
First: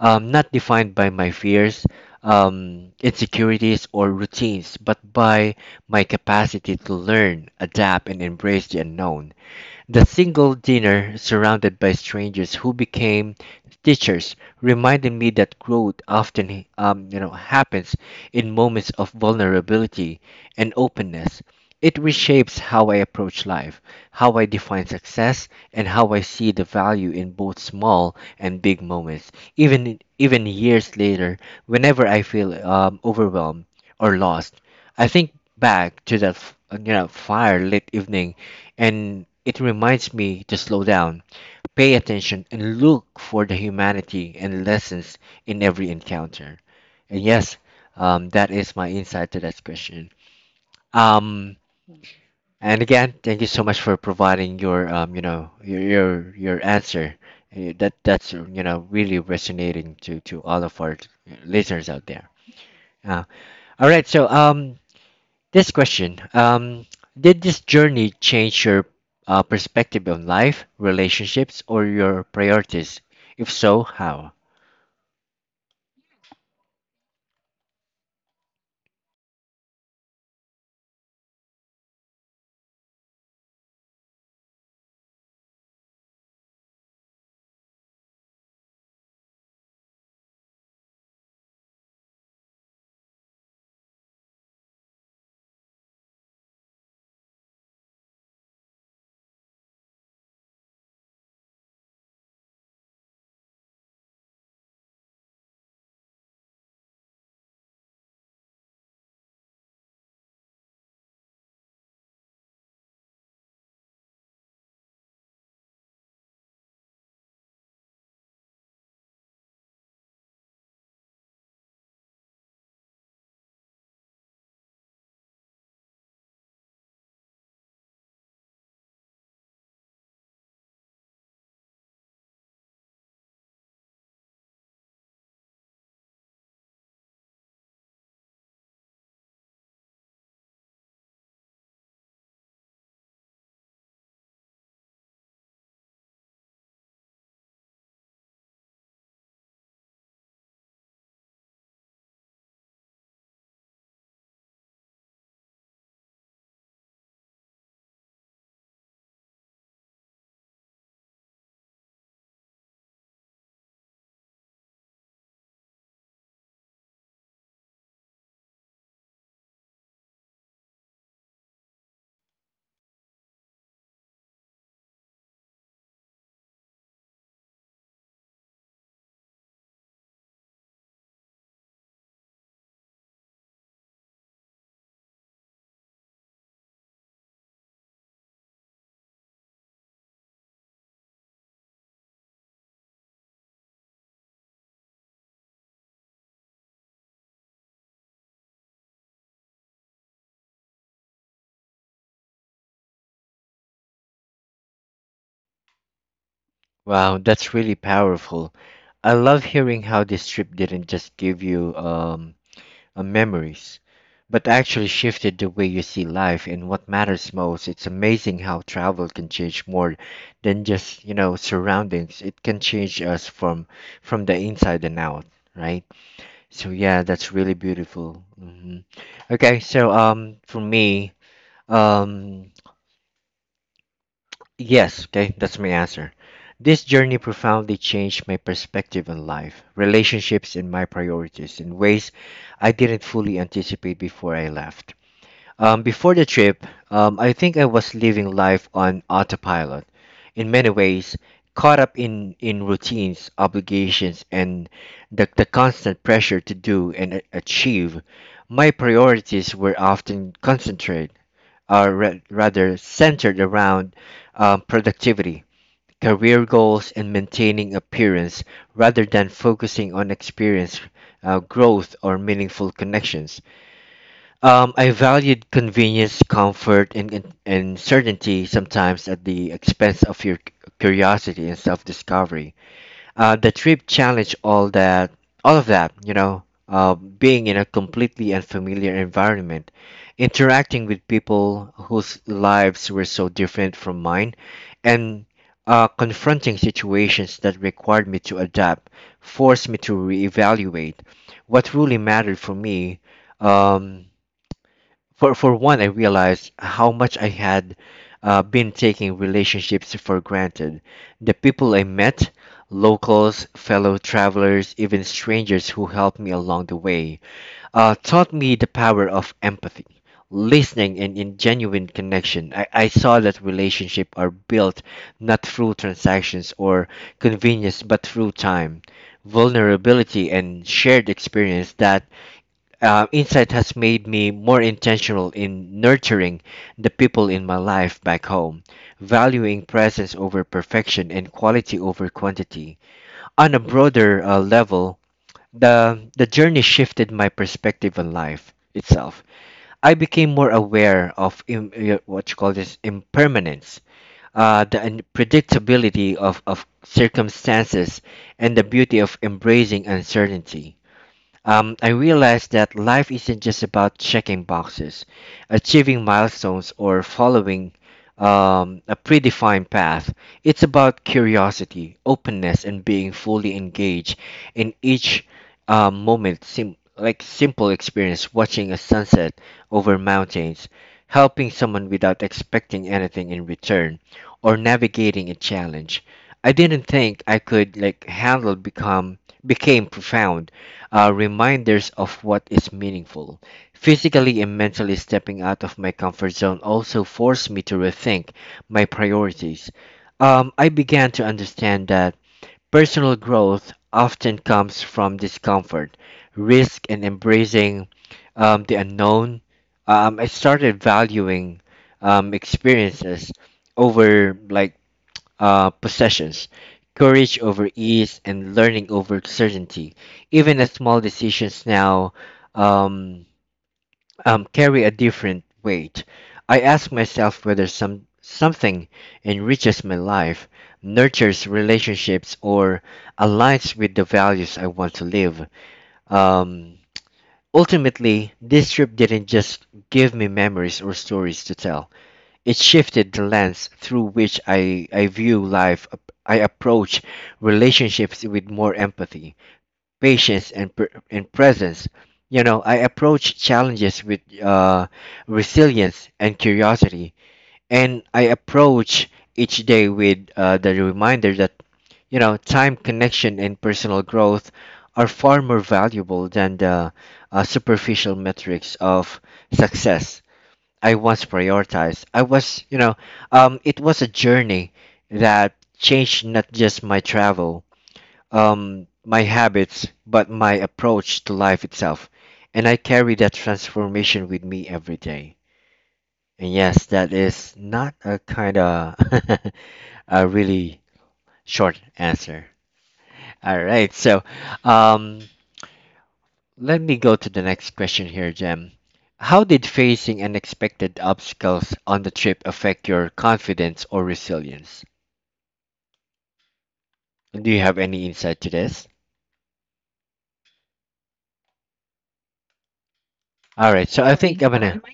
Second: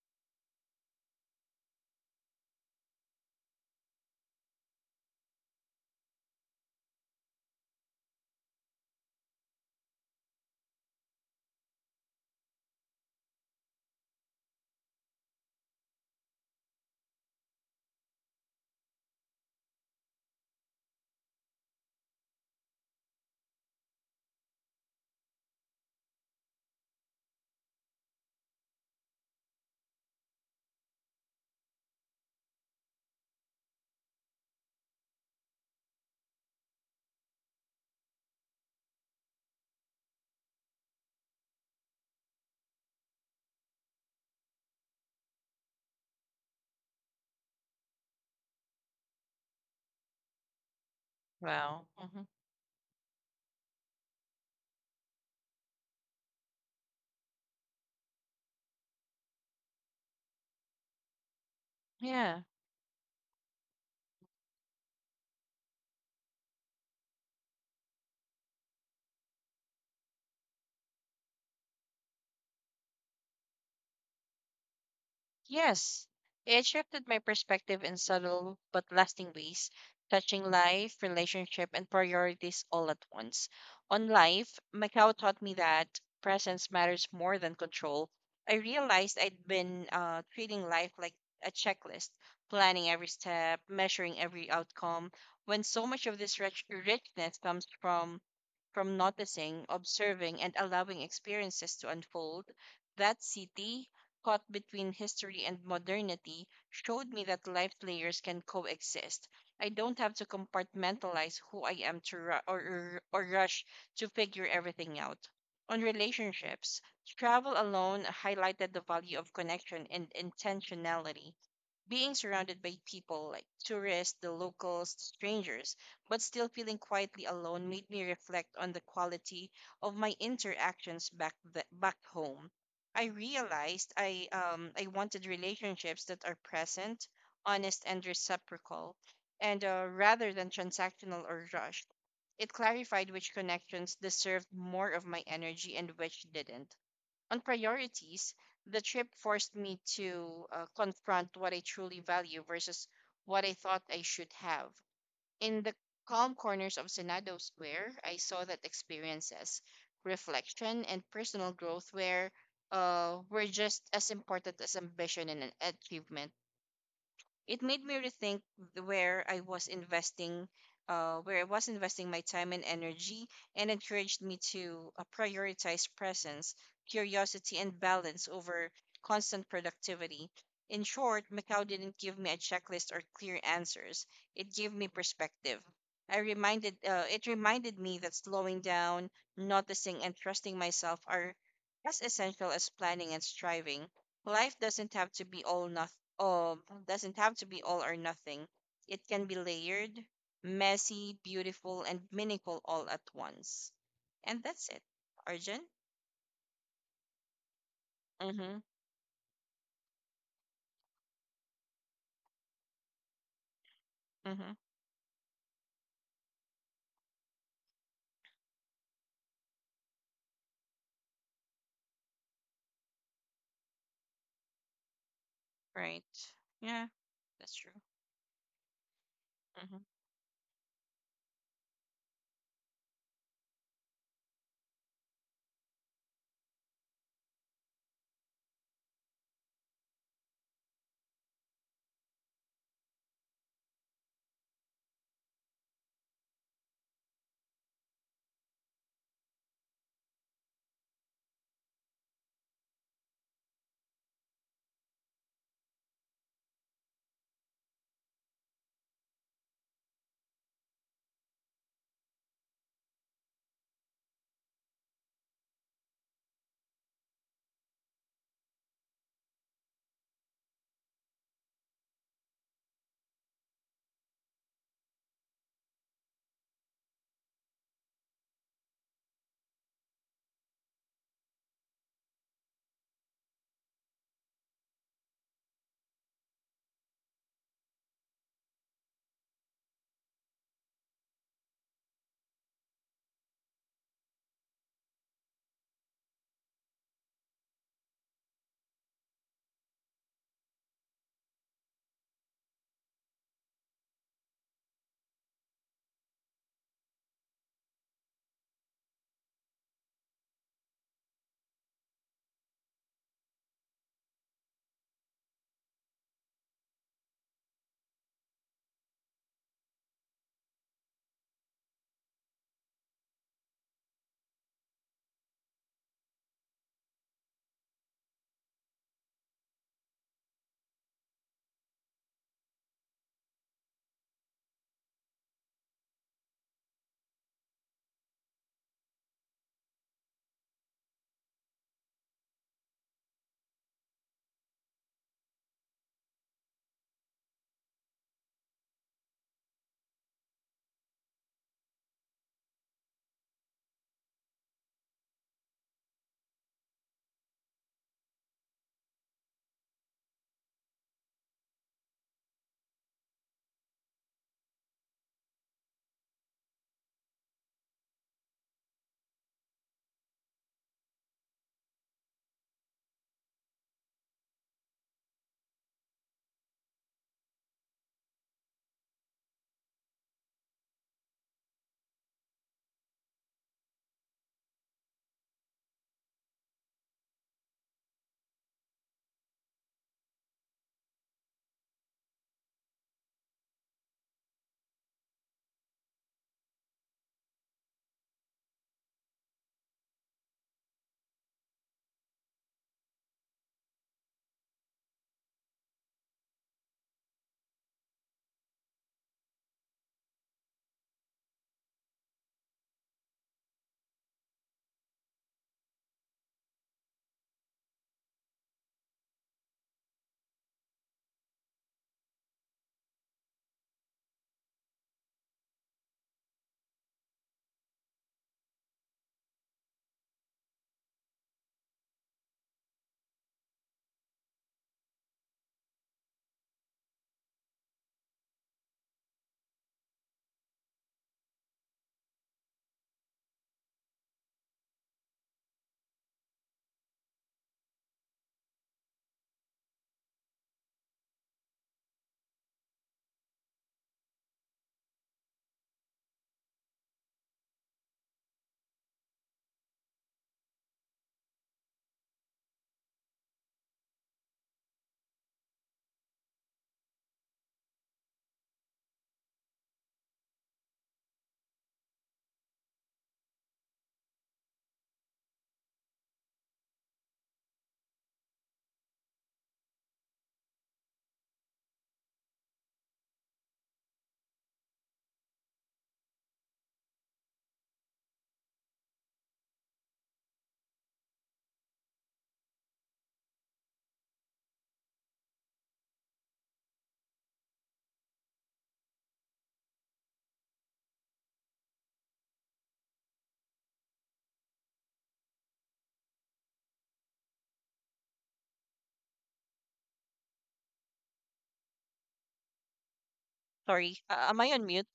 A: not defined by my fears, insecurities, or routines, but by my capacity to learn, adapt, and embrace the unknown. The single dinner, surrounded by strangers who became teachers, reminded me that growth often happens in moments of vulnerability and openness. It reshapes how I approach life, how I define success, and how I see the value in both small and big moments. Even years later, whenever I feel overwhelmed or lost, I think back to that fire lit evening, and it reminds me to slow down, pay attention, and look for the humanity and lessons in every encounter. And yes, that is my insight to that question. Um,
B: Wow. Mhm.
A: and again, thank you so much for providing your answer. That's really resonating to all of our listeners out there.
B: Yeah.
A: Uh, all right, so this question, did this journey change your perspective on life, relationships, or your priorities? If so, how?
B: Yes, it shifted my perspective in subtle but lasting ways, touching life, relationship, and priorities all at once. On life, Macau taught me that presence matters more than control. I realized I'd been treating life like a checklist, planning every step, measuring every outcome, when so much of this richness comes from noticing, observing, and allowing experiences to unfold. That city caught between history and modernity showed me that life layers can coexist. I don't have to compartmentalize who I am to ru- or rush to figure everything out. On relationships, travel alone highlighted the value of connection and intentionality. Being surrounded by people like tourists, the locals, strangers, but still feeling quietly alone made me reflect on the quality of my interactions back home. I realized I wanted relationships that are present, honest and reciprocal, and rather than transactional or rushed. It clarified which connections deserved more of my energy and which didn't. On priorities, the trip forced me to confront what I truly value versus what I thought I should have. In the calm corners of Senado Square, I saw that experiences, reflection, and personal growth were were just as important as ambition and an achievement. It made me rethink where I was investing, where I was investing my time and energy, and encouraged me to prioritize presence, curiosity, and balance over constant productivity. In short, Macau didn't give me a checklist or clear answers. It gave me perspective. It reminded me that slowing down, noticing, and trusting myself are as essential as planning and striving. Life doesn't have to be all noth um doesn't have to be all or nothing. It can be layered, messy, beautiful, and meaningful all at once. And that's it. Arjun?
A: Wow, that's really powerful.
B: Mm-hmm.
A: I love hearing how this trip didn't just give you memories, but
B: Mm-hmm.
A: actually shifted the way you see life and what matters most. It's amazing how travel can change more than just, you know, surroundings. It can change us from the inside and out, right?
B: Right.
A: So
B: Yeah,
A: yeah, that's really
B: that's true.
A: beautiful. Okay,
B: Mm-hmm.
A: so for me, um, yes, okay, that's my answer. This journey profoundly changed my perspective on life, relationships, and my priorities in ways I didn't fully anticipate before I left. Before the trip, I think I was living life on autopilot, in many ways, caught up in routines, obligations, and the constant pressure to do and achieve. My priorities were often concentrated, or rather centered around productivity, career goals, and maintaining appearance, rather than focusing on experience, growth, or meaningful connections. I valued convenience, comfort, and certainty, sometimes at the expense of your curiosity and self-discovery. The trip challenged all of that, you know. Being in a completely unfamiliar environment, interacting with people whose lives were so different from mine, and confronting situations that required me to adapt, forced me to reevaluate what really mattered for me. Um, for one, I realized how much I had been taking relationships for granted. The people I met, locals, fellow travelers, even strangers who helped me along the way, taught me the power of empathy, listening, and in genuine connection. I saw that relationships are built not through transactions or convenience, but through time, vulnerability, and shared experience. That insight has made me more intentional in nurturing the people in my life back home, valuing presence over perfection and quality over quantity. On a broader level, the journey shifted my perspective on life itself. I became more aware of what you call this, impermanence, the unpredictability of circumstances, and the beauty of embracing uncertainty. I realized that life isn't just about checking boxes, achieving milestones, or following a predefined path. It's about curiosity, openness, and being fully engaged in each moment. Like simple experience, watching a sunset over mountains, helping someone without expecting anything in return, or navigating a challenge I didn't think I could like handle, become became profound reminders of what is meaningful. Physically and mentally stepping out of my comfort zone also forced me to rethink my priorities. I began to understand that personal growth often comes from discomfort, risk, and embracing the unknown. I started valuing experiences over possessions, courage over ease, and learning over certainty. Even the small decisions now um, carry a different weight. I ask myself whether something enriches my life, nurtures relationships, or aligns with the values I want to live. Um, Ultimately, this trip didn't just give me memories or stories to tell. It shifted the lens through which I view life. I approach relationships with more empathy, patience, and presence. You know, I approach challenges with resilience and curiosity. And I approach each day with the reminder that, you know, time, connection, and personal growth are far more valuable than the superficial metrics of success I once prioritized. I was, you know, it was a journey that changed not just my travel, my habits, but my approach to life itself. And I carry that transformation with me every day. And yes, that is not a kind of *laughs* a really short answer. All right, so um, let me go to the next question here, Jem. How did facing unexpected obstacles on the trip affect your confidence or resilience? And do you have any insight to this? All right,
B: Sorry.
A: so I
B: Am
A: think
B: I
A: I'm
B: on
A: gonna.
B: mute?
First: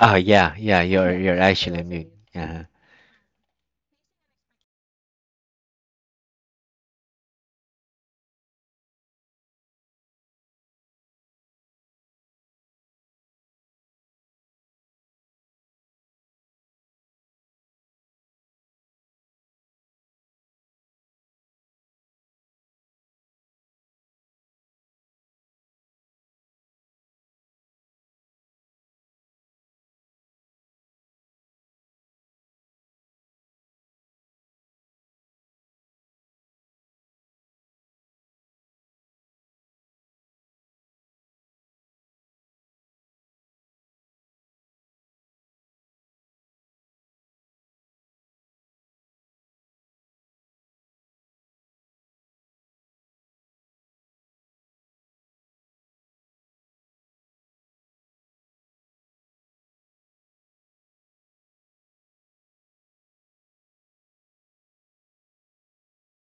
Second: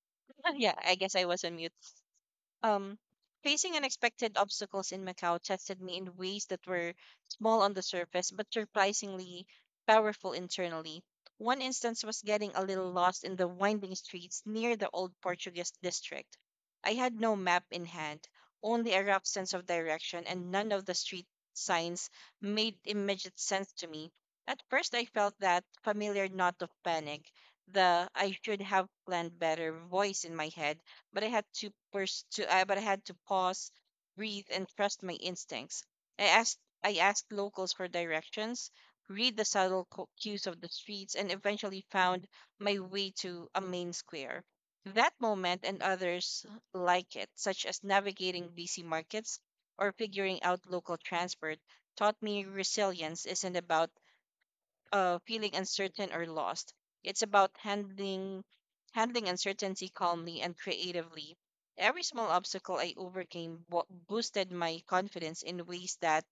A: Oh
B: *laughs*
A: yeah,
B: Yeah,
A: yeah,
B: I guess
A: you're
B: I
A: you're
B: was on mute.
A: actually. Yeah.
B: Um, facing unexpected obstacles in Macau tested me in ways that were small on the surface but surprisingly powerful internally. One instance was getting a little lost in the winding streets near the old Portuguese district. I had no map in hand, only a rough sense of direction, and none of the street signs made immediate sense to me. At first, I felt that familiar knot of panic, the I should have planned better voice in my head, but I had to pers- to I but I had to pause, breathe, and trust my instincts. I asked locals for directions, read the subtle cues of the streets, and eventually found my way to a main square. That moment and others like it, such as navigating busy markets or figuring out local transport, taught me resilience isn't about feeling uncertain or lost. It's about handling uncertainty calmly and creatively. Every small obstacle I overcame boosted my confidence in ways that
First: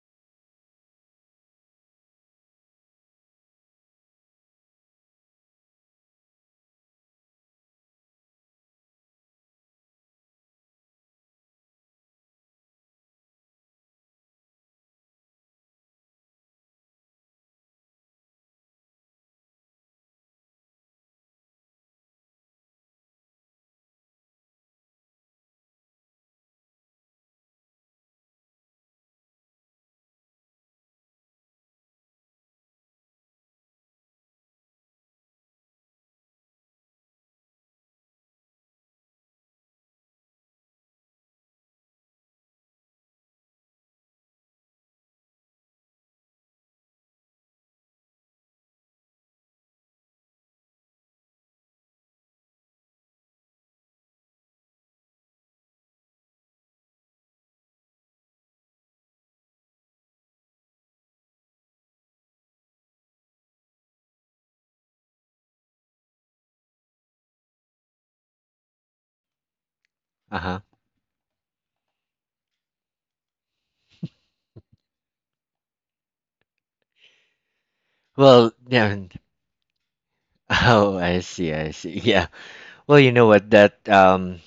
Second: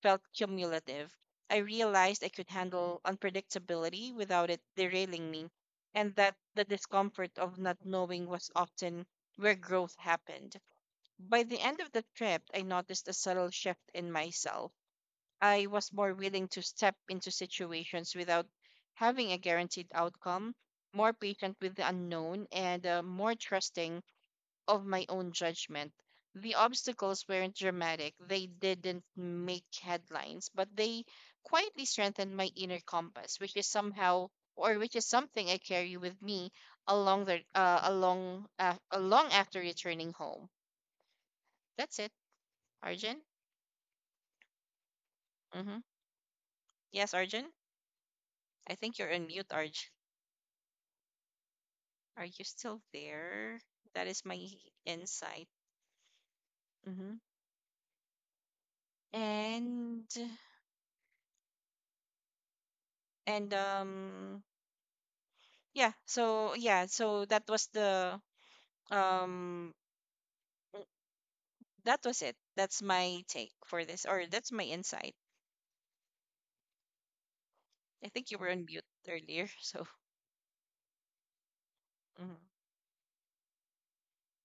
B: felt cumulative. I realized I could handle unpredictability without it derailing me, and that the discomfort of not knowing was often where growth happened. By the end of the trip, I noticed a subtle shift in myself. I was more willing to step into situations without having a guaranteed outcome, more patient with the unknown, and more trusting of my own judgment. The obstacles weren't dramatic, they didn't make headlines, but they quietly strengthened my inner compass, which is somehow, or which is something I carry with me along the along along after returning home. That's it, Arjun. Mm-hmm. Yes, Arjun. I think you're on mute, Arjun. Are you still there? That is my insight. Hmm. And and yeah, so that was the um
A: Uh-huh.
B: w- that was it. That's my take for this, or that's my insight. I think you were
A: Well,
B: on mute
A: yeah. *laughs*
B: earlier, *laughs* so.
A: Oh, I see, I see. *laughs* Yeah.
B: Mm-hmm.
A: Well, you know what? That um,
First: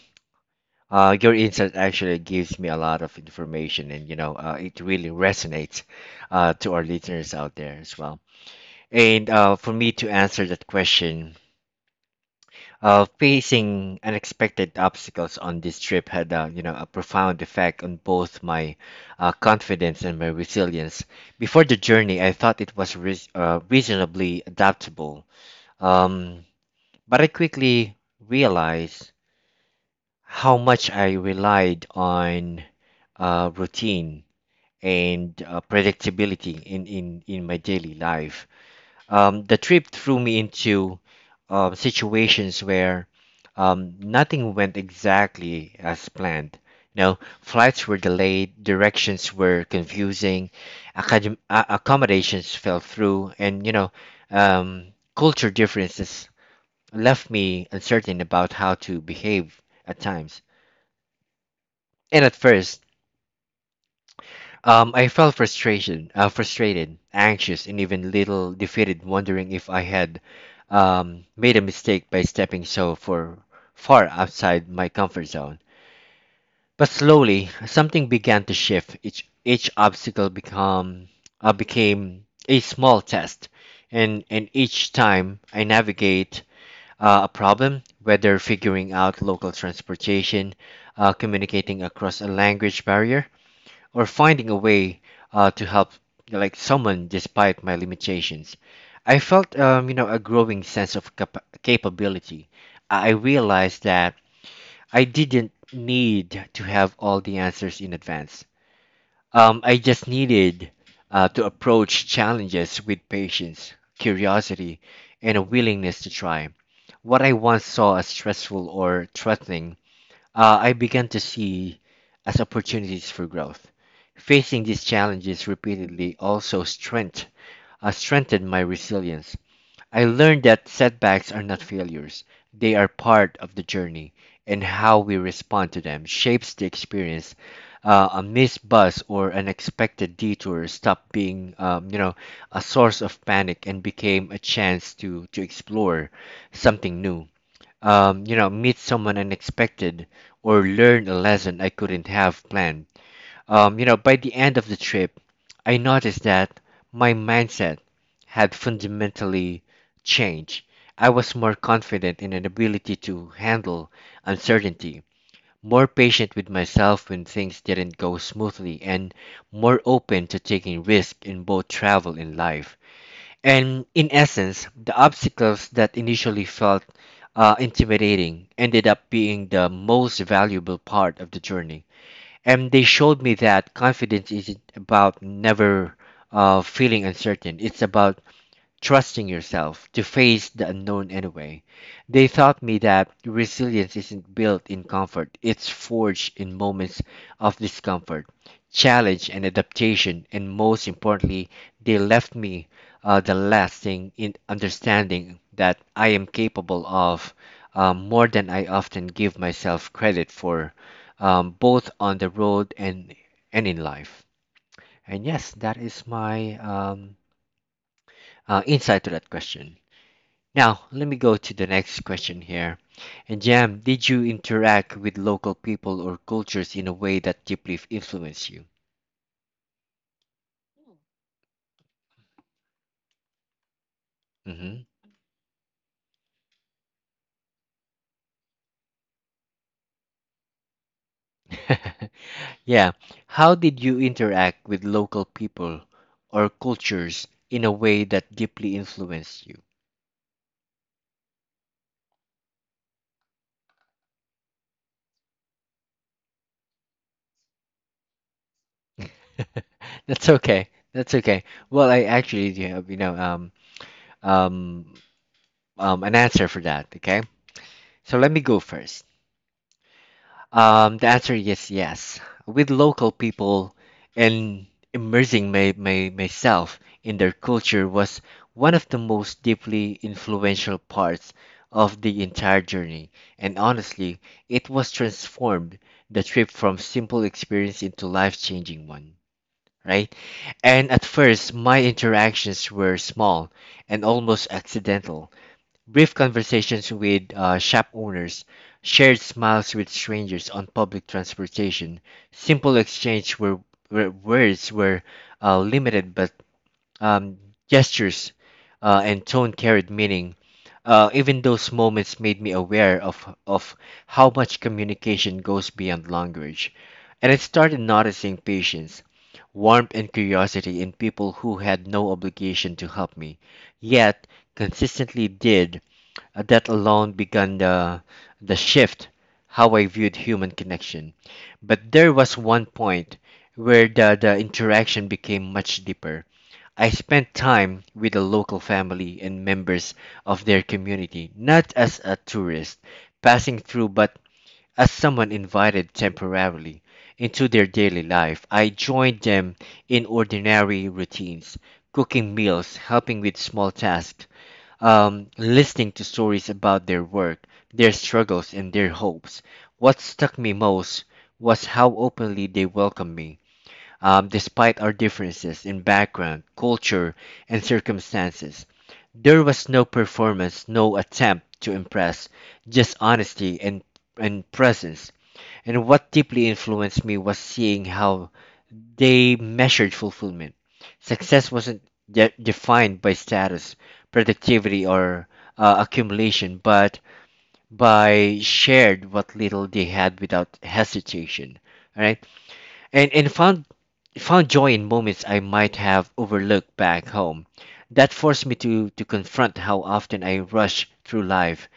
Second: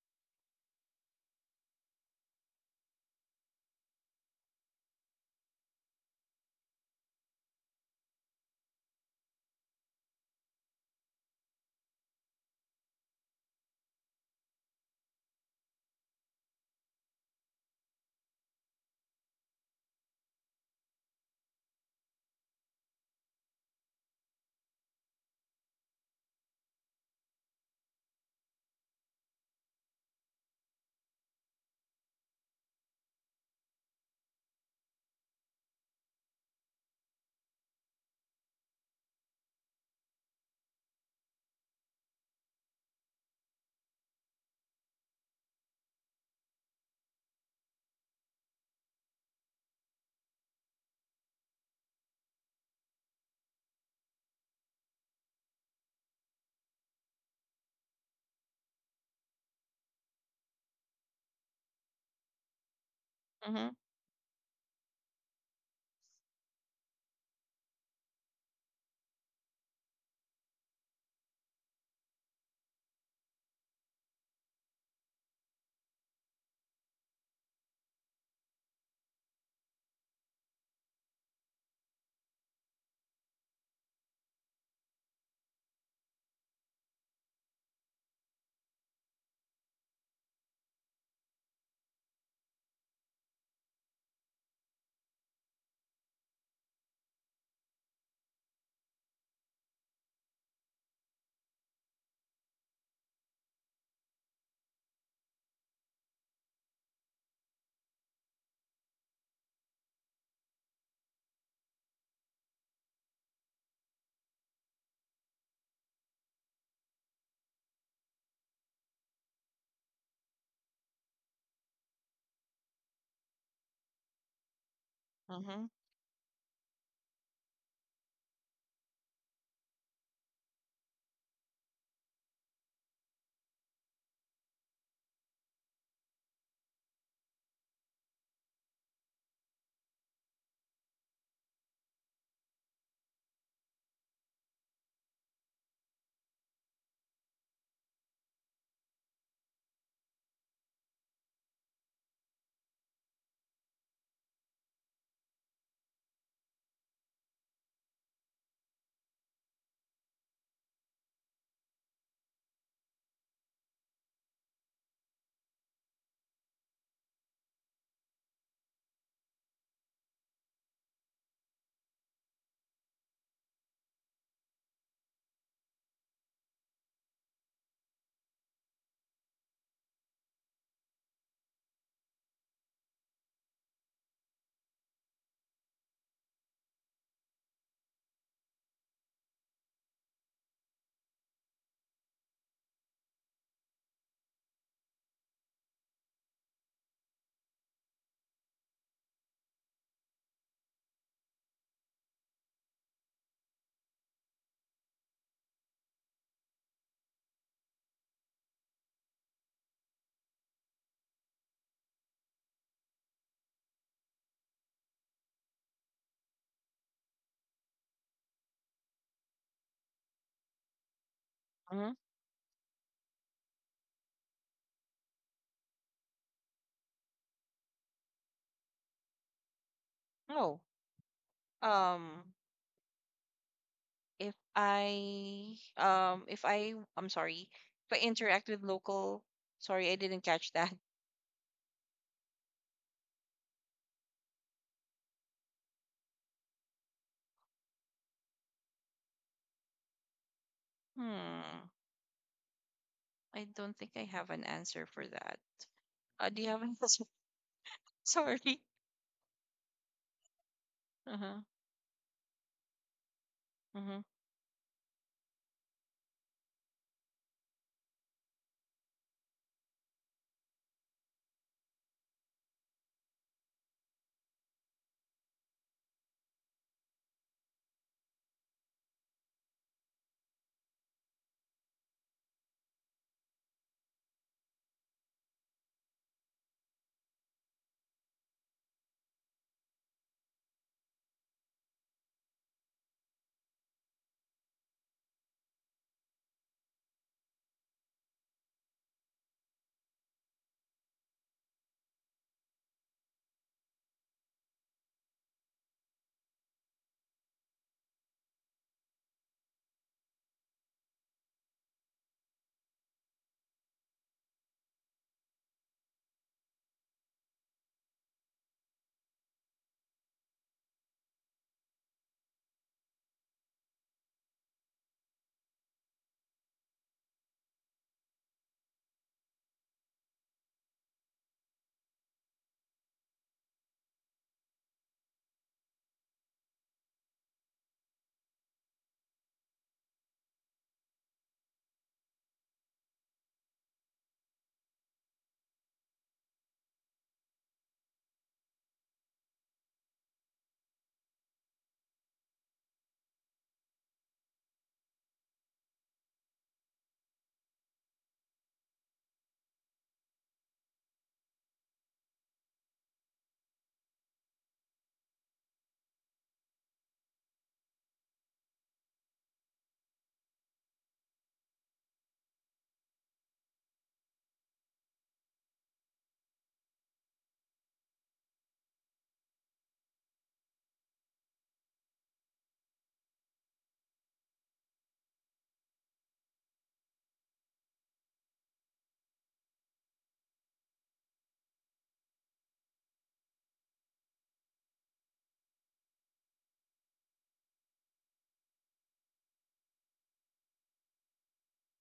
A: uh, your insight actually gives me a lot of information, and you know, it really resonates, to our listeners out there as well. And for me to answer that question, facing unexpected obstacles on this trip had you know a profound effect on both my confidence and my resilience. Before the journey, I thought it was reasonably adaptable, um, but I quickly realized how much I relied on routine and predictability in my daily life. The trip threw me into situations where nothing went exactly as planned. You know, flights were delayed, directions were confusing, accommodations fell through, and you know, um, culture differences left me uncertain about how to behave at times. And at first,
B: Mm-hmm.
A: I felt frustrated, anxious, and even little defeated, wondering if I had made a mistake by stepping far outside my comfort zone. But slowly, something began to shift. Each obstacle became a small test, and each time I navigate a problem, whether figuring out local transportation, communicating across a language barrier, or finding a way to help like someone despite my limitations, I felt you know a growing sense of capability. I realized that I didn't need to have all the answers in advance. I just needed to approach challenges with patience, curiosity, and a willingness to try. What I once saw as stressful or threatening, I began to see as opportunities for growth. Facing these challenges
B: Mm-hmm.
A: repeatedly also strengthened my resilience. I learned that setbacks are not failures, they are part of the journey, and how we respond to them shapes the experience. A missed bus or unexpected detour stopped being, you know, a source of panic and became a chance to explore something new, you know, meet someone unexpected, or learn a lesson I couldn't have planned. You know, by the end of the trip, I noticed that my mindset had fundamentally changed. I was more confident in an ability to handle uncertainty, more patient with myself when things didn't go smoothly, and more open to taking risk in both travel and life. And in essence, the obstacles that initially felt intimidating ended up being the most valuable part of the journey. And they showed me that confidence isn't about never feeling uncertain, it's about trusting yourself to face the unknown anyway. They taught me that resilience isn't built in comfort, it's forged in moments of discomfort, challenge, and adaptation. And most importantly, they left me the lasting in understanding that I am capable of more than I often give myself credit for, both on the road and in life. And yes, that is my insight to that question. Now, let me go to the
B: Mm-hmm.
A: next question here. And Jam, did you interact with local people or cultures in a way that deeply influenced you?
B: Oh, um,
A: hmm
B: if I, I'm sorry, if I interact with local, sorry, I didn't catch that.
A: *laughs* yeah. How did you interact with local people or cultures in a way that deeply influenced you?
B: Hmm. I don't think I have an answer for that. Do you have an answer? *laughs* Sorry.
A: *laughs* That's okay. That's
B: Uh-huh.
A: okay. Well, I actually do have, you know,
B: Uh-huh.
A: um, an answer for that. Okay. So let me go first. The answer is yes. With local people and immersing myself in their culture was one of the most deeply influential parts of the entire journey. And honestly, it was transformed the trip from simple experience into life-changing one, right? And at first, my interactions were small and almost accidental. Brief conversations with shop owners, shared smiles with strangers on public transportation, simple exchange where words were limited but um, gestures and tone carried meaning. Even those moments made me aware of how much communication goes beyond language. And I started noticing patience, warmth, and curiosity in people who had no obligation to help me, yet consistently did. That alone began the shift how I viewed human connection. But there was one point where the interaction became much deeper. I spent time with the local family and members of their community, not as a tourist passing through, but as someone invited temporarily into their daily life. I joined them in ordinary routines, cooking meals, helping with small tasks, listening to stories about their work, their struggles, and their hopes. What struck me most was how openly they welcomed me, despite our differences in background, culture, and circumstances. There was no performance, no attempt to impress, just honesty and presence. And what deeply influenced me was seeing how they measured fulfillment. Success wasn't defined by status, productivity, or accumulation, but by shared what little they had without hesitation. All right, and found joy in moments I might have overlooked back home. That forced me to confront how often I rush through life,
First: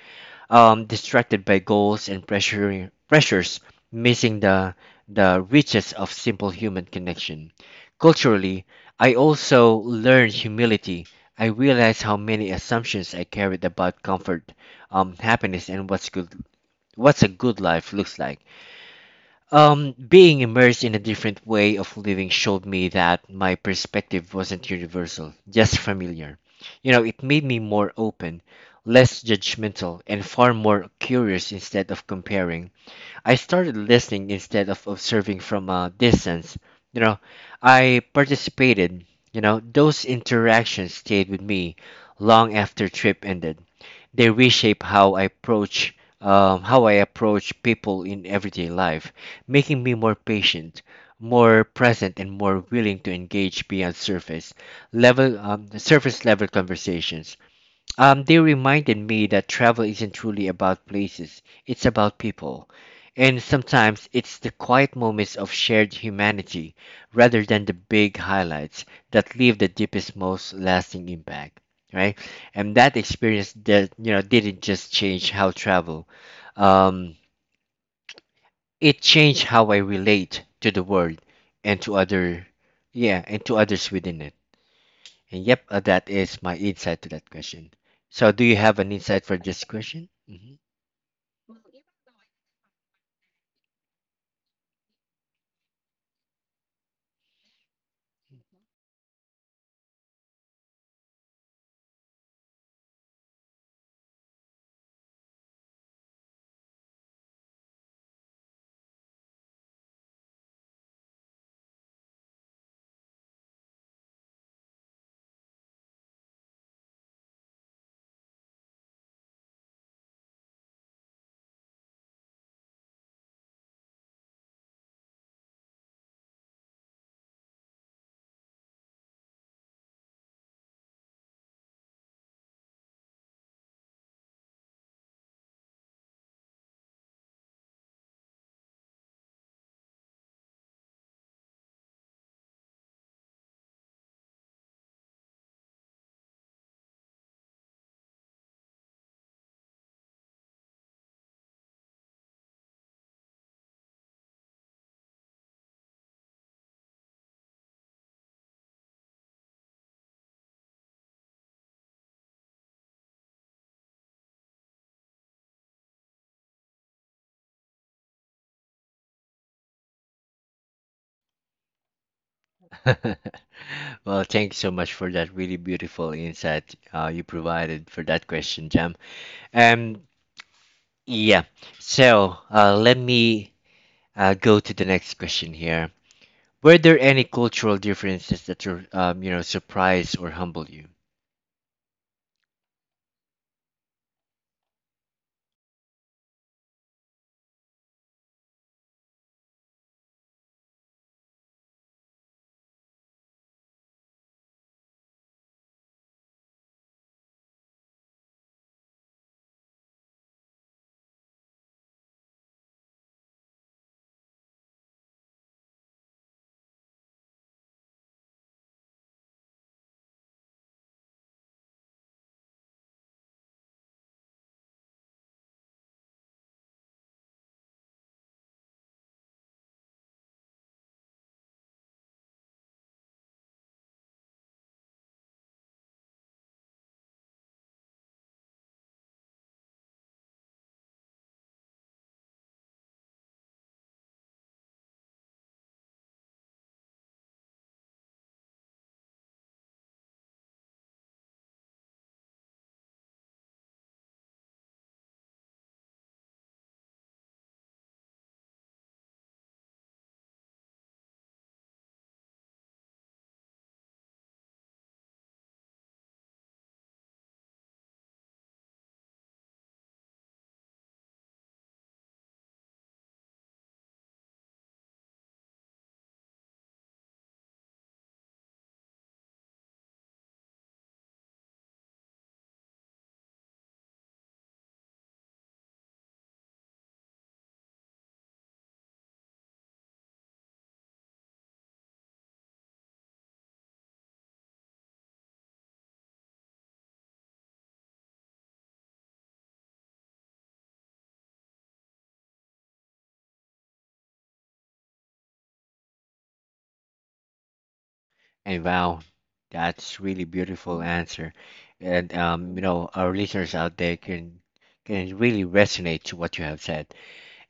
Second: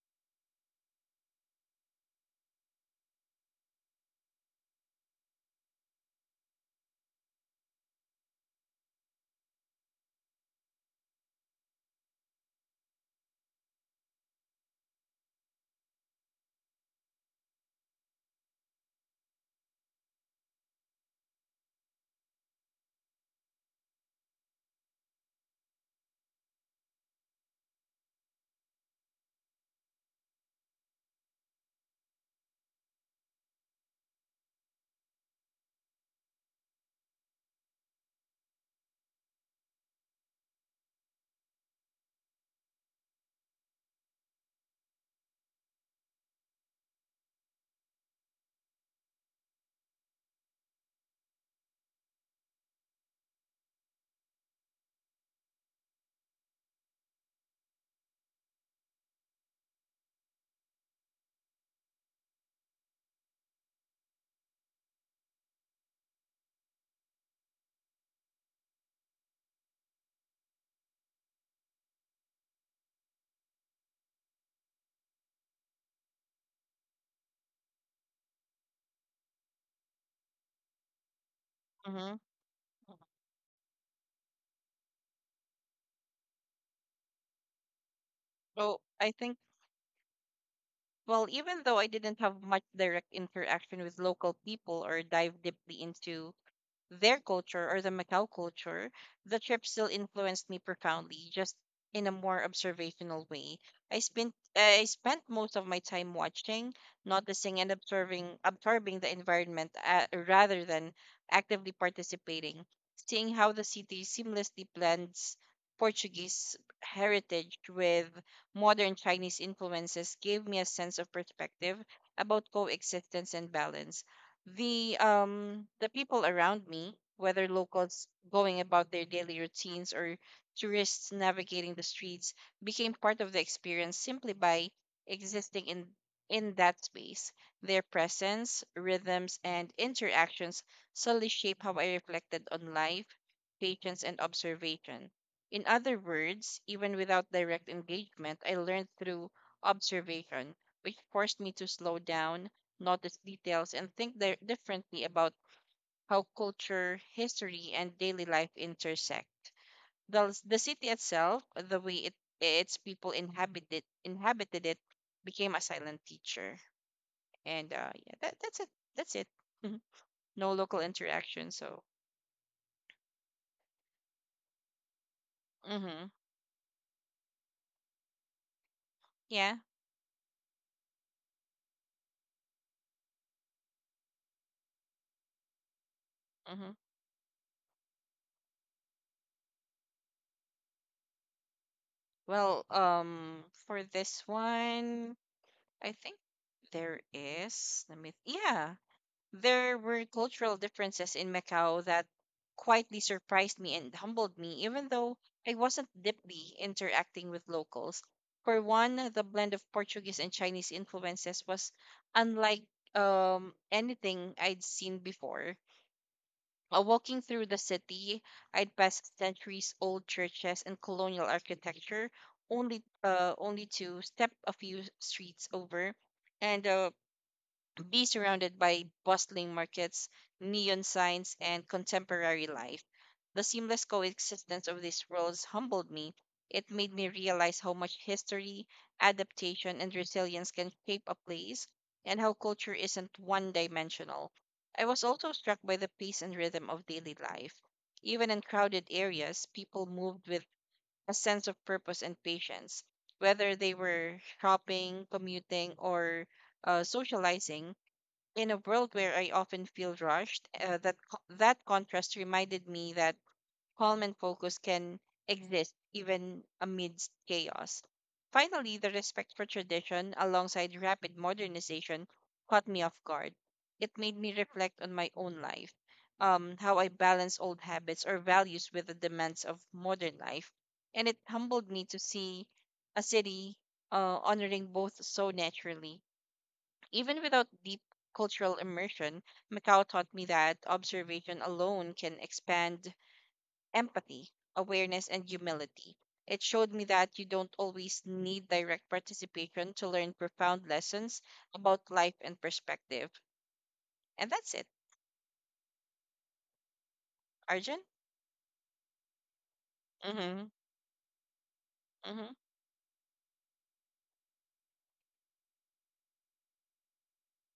A: distracted by goals and pressures, missing the riches of simple human connection. Culturally, I also learned humility. I realized how many assumptions I carried about comfort, happiness, and what's good, what's a good life looks like. Being immersed in a different way of living showed me that my perspective wasn't universal, just familiar. You know, it made me more open, less judgmental, and far more curious instead of comparing. I started listening instead of observing from a distance. You know, I participated. You know, those interactions stayed with me long after trip ended. They reshape how I approach, people in everyday life, making me more patient, more present, and more willing to engage beyond surface level conversations. They reminded me that travel isn't truly about places, it's about people. And sometimes it's the quiet moments of shared humanity rather than the big highlights that leave the deepest, most lasting impact, right? And that experience that, you know, didn't just change how travel, um, it changed how I relate to the world and to
B: Uh-huh.
A: yeah, and to others within it. And yep, that is my insight to that question. So, do you
B: So
A: have an
B: I
A: insight
B: think,
A: for this question? Hmm.
B: well, even though I didn't have much direct interaction with local people or dive deeply into their culture or the Macau culture, the trip still influenced me profoundly, just in a more observational way. I spent most of my time watching, noticing, and observing, absorbing the environment rather than actively participating. Seeing how the city seamlessly blends Portuguese heritage with modern Chinese influences gave me a sense of perspective about coexistence and balance. The people around me, whether locals going about their daily routines or tourists navigating the streets, became part of the experience simply by existing in that space. Their presence, rhythms, and interactions solely shape how I reflected on life, patience, and observation. In other words, even without direct engagement, I learned through observation, which forced me to slow down, notice details, and think differently about how culture, history, and daily life intersect. The city itself, the way it, its people inhabited it, became a silent teacher. And yeah, that's it. That's it. Mhm. No local interaction. So,
A: *laughs* Well, thank you so much for that really
B: mm-hmm,
A: beautiful insight you provided for that question, Jam.
B: yeah.
A: Um, yeah. So, let me go to the next question here.
B: Mm-hmm.
A: Were there any cultural differences that, you know, surprised or humbled you?
B: Well, for this one, I think there is. Let me. Yeah, there were cultural differences in Macau that quietly surprised me and humbled me, even though I wasn't deeply interacting with locals. For one, the blend of Portuguese and Chinese influences was unlike anything I'd seen before. Walking through the city, I'd pass centuries old churches and colonial architecture, only to step a few streets over. And be surrounded by bustling markets, neon signs, and contemporary life. The seamless coexistence of these worlds humbled me. It made me realize how much history, adaptation, and resilience can shape a place, and how culture isn't one dimensional. I was also struck by the pace and rhythm of daily life. Even in crowded areas, people moved with a sense of purpose and patience, whether they were shopping, commuting, or socializing. In a world where I often feel rushed, that contrast reminded me that calm and focus can exist even amidst chaos. Finally, the respect for tradition alongside rapid modernization caught me off guard. It made me reflect on my own life, how I balance old habits or values with the demands of modern life, and it humbled me to see a city honoring both so naturally. Even without deep cultural immersion, Macau taught me that observation alone can expand empathy, awareness, and humility. It showed me that you don't always need direct participation to learn profound lessons about life and perspective. And that's it, Arjun.
A: And wow, that's really
B: Mm-hmm.
A: beautiful answer. And
B: Mm-hmm.
A: you know, our listeners out there can really resonate to what you have said.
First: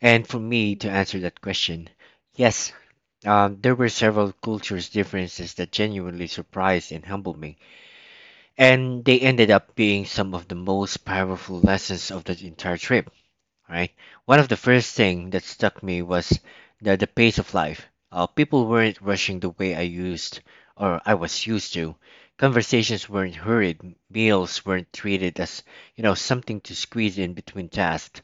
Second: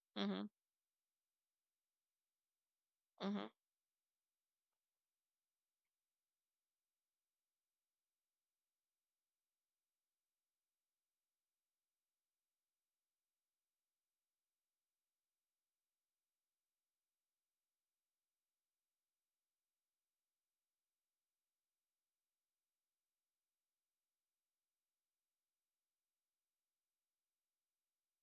A: And for
B: Mm-hmm.
A: me to answer that question, yes,
B: Mm-hmm.
A: there were several cultures differences that genuinely surprised and humbled me, and they ended up being some of the most powerful lessons of the entire trip. All right? One of the first thing that struck me was the pace of life. People weren't rushing the way I used or I was used to. Conversations weren't hurried. Meals weren't treated as, you know, something to squeeze in between tasks.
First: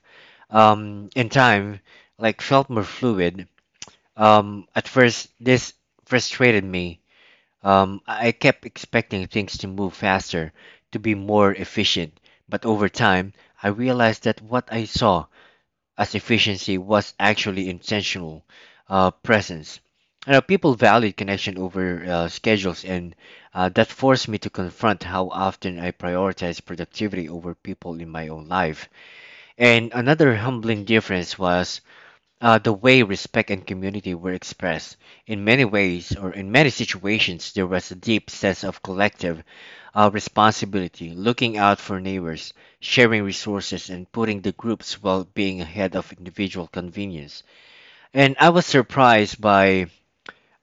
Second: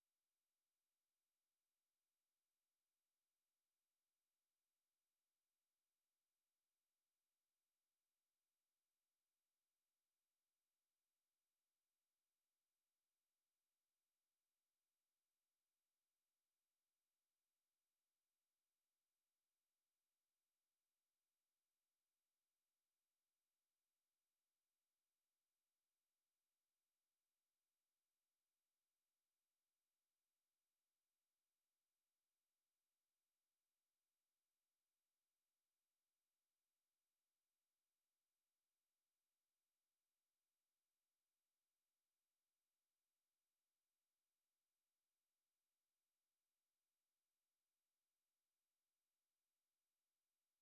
A: And time, like, felt more fluid. At first, this frustrated me. Um, I kept expecting things to move faster, to be more efficient. But over time, I realized that what I saw as efficiency was actually intentional presence. You know, people valued connection over schedules, and that forced me to confront how often I prioritize productivity over people in my own life. And another humbling difference was the way respect and community were expressed. In many ways, or in many situations, there was a deep sense of collective responsibility, looking out for neighbors, sharing resources, and putting the group's well being ahead of individual convenience. And I was surprised by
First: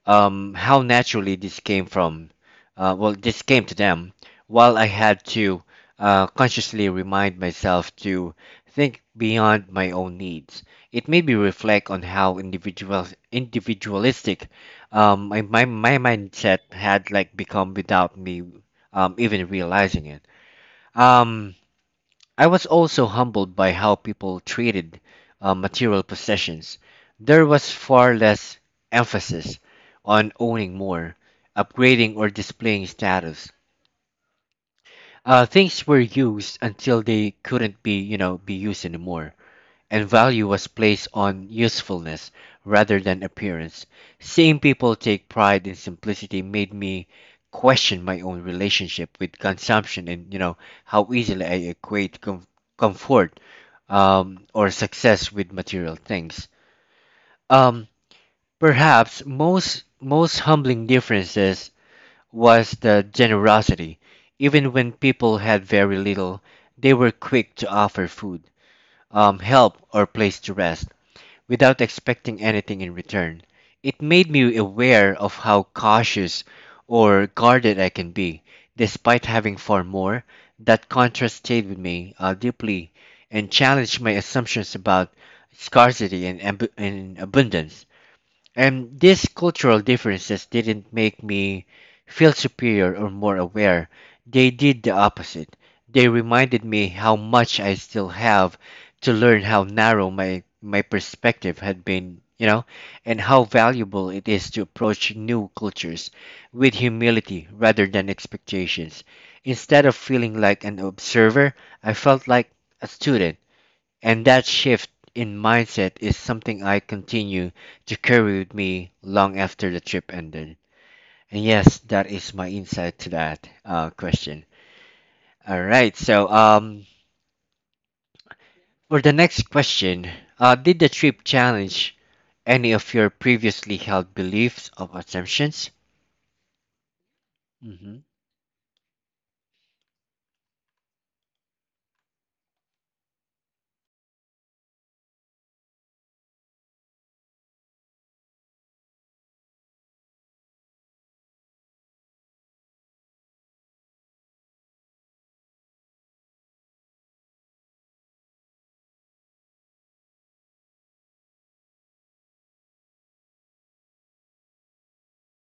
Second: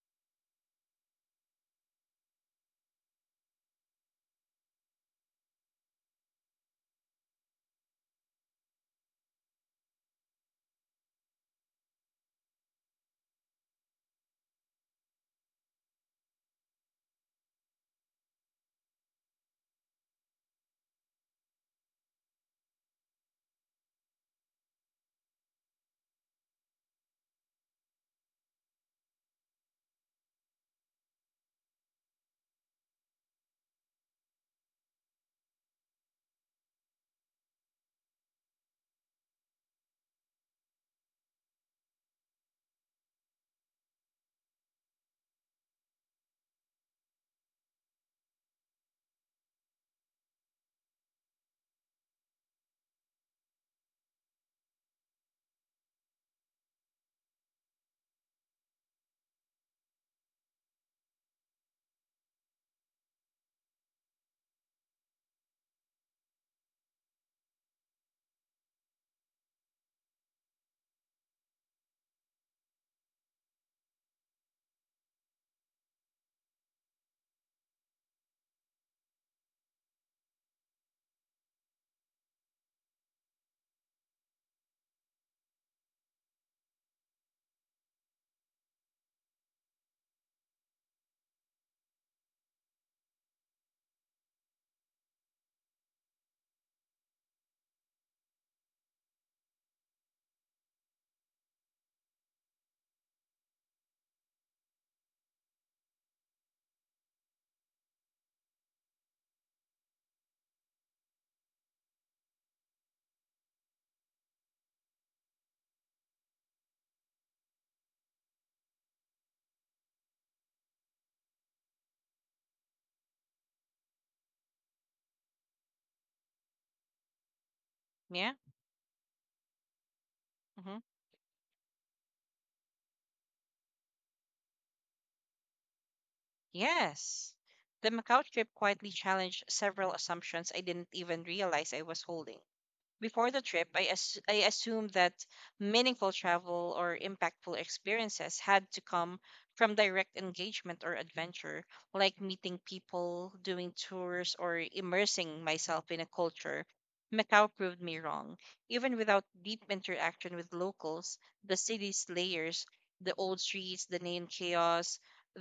A: how naturally this came to them, while I had to consciously remind myself to think beyond my own needs. It made me reflect on how individualistic my mindset had, like, become without me even realizing it. Um, I was also humbled by how people treated material possessions. There was far less emphasis on owning more, upgrading, or displaying status. Things were used until they couldn't be, you know, be used anymore, and value was placed on usefulness rather than appearance. Seeing people take pride in simplicity made me question my own relationship with consumption and, you know, how easily I equate comfort, or success with material things. Um, perhaps most humbling differences was the generosity. Even when people had very little, they were quick to offer food, help, or place to rest without expecting anything in return. It made me aware of how cautious or guarded I can be, despite having far more. That contrast stayed with me deeply and challenged my assumptions about scarcity and abundance. And these cultural differences didn't make me feel superior or more aware. They did the opposite. They reminded me how much I still have to learn, how narrow my perspective had been, you know, and how valuable it is to approach new cultures with humility rather than expectations. Instead of feeling like an observer, I felt like a student, and that shift in mindset is something I continue to carry with me long after the trip ended. And yes, that is my insight to that question. All right, so
B: Yeah.
A: for the next question, did
B: Mm-hmm.
A: the trip challenge any of your previously held beliefs or assumptions?
B: Yes. The Macau trip quietly challenged several assumptions I didn't even realize I was holding. Before the trip, I assumed that meaningful travel or impactful experiences had to come from direct engagement or adventure, like meeting people, doing tours, or immersing myself in a culture. Macau proved me wrong. Even without deep interaction with locals, the city's layers, the old streets, the neon chaos,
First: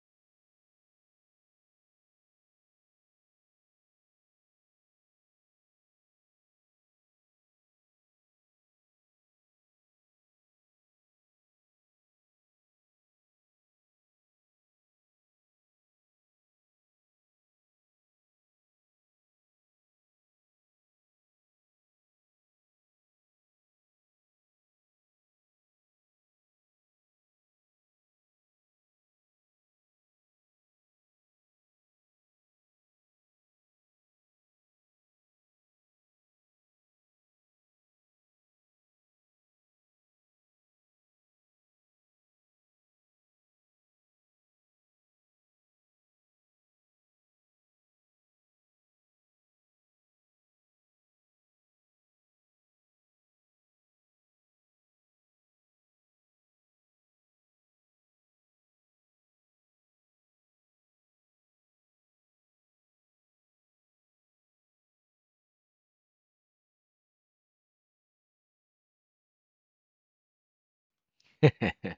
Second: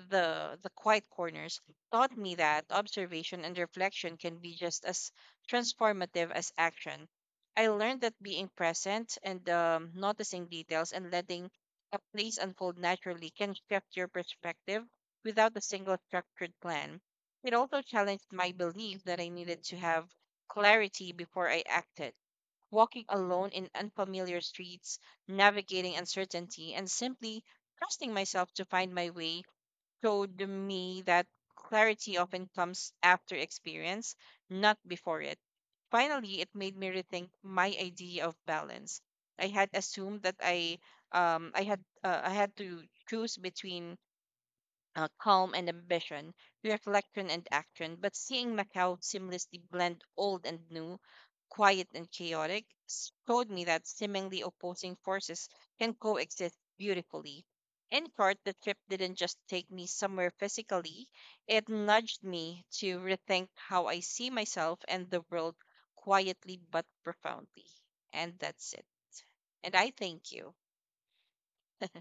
B: the quiet corners taught me that observation and reflection can be just as transformative as action. I learned that being present and noticing details and letting a place unfold naturally can shift your perspective without a single structured plan. It also challenged my belief that I needed to have clarity before I acted. Walking alone in unfamiliar streets, navigating uncertainty, and simply trusting myself to find my way showed me that clarity often comes after experience, not before it. Finally, it made me rethink my idea of balance. I had assumed that I had to choose between calm and ambition, reflection and action, but seeing Macau seamlessly blend old and new, quiet and chaotic, showed me that seemingly opposing forces can coexist beautifully. In short, the trip didn't just take me somewhere physically, it nudged me to rethink how I see myself and the world quietly but profoundly. And that's it. And I thank you.
A: Mm-hmm.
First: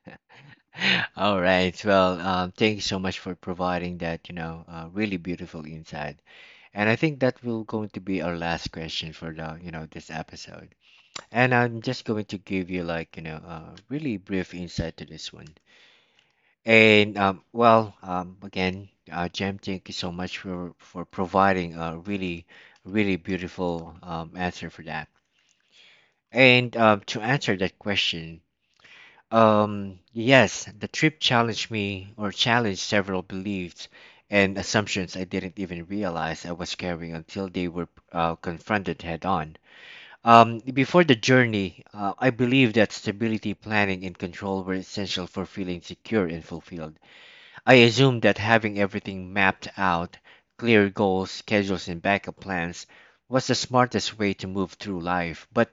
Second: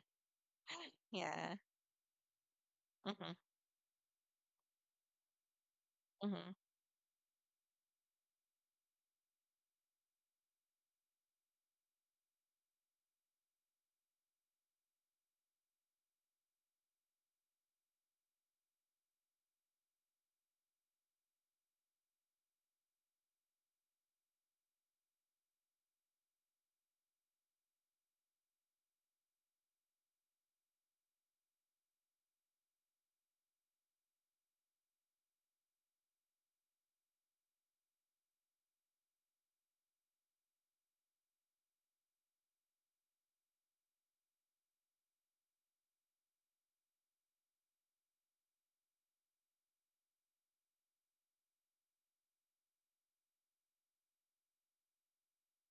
A: *laughs* *laughs* All
B: Yeah.
A: right. Well, thank you so much
B: Mm-hmm.
A: for providing that, you know, really beautiful insight.
B: Mm-hmm.
A: And I think that will going to be our last question for the, you know, this episode. And I'm just going to give you, like, you know, really brief insight to this one. And Jem, thank you so much for providing a really, really beautiful answer for that. And to answer that question, yes, the trip challenged me or challenged several beliefs and assumptions I didn't even realize I was carrying until they were confronted head on. Before the journey, I believed that stability, planning, and control were essential for feeling secure and fulfilled. I assumed that having everything mapped out, clear goals, schedules, and backup plans was the smartest way to move through life, but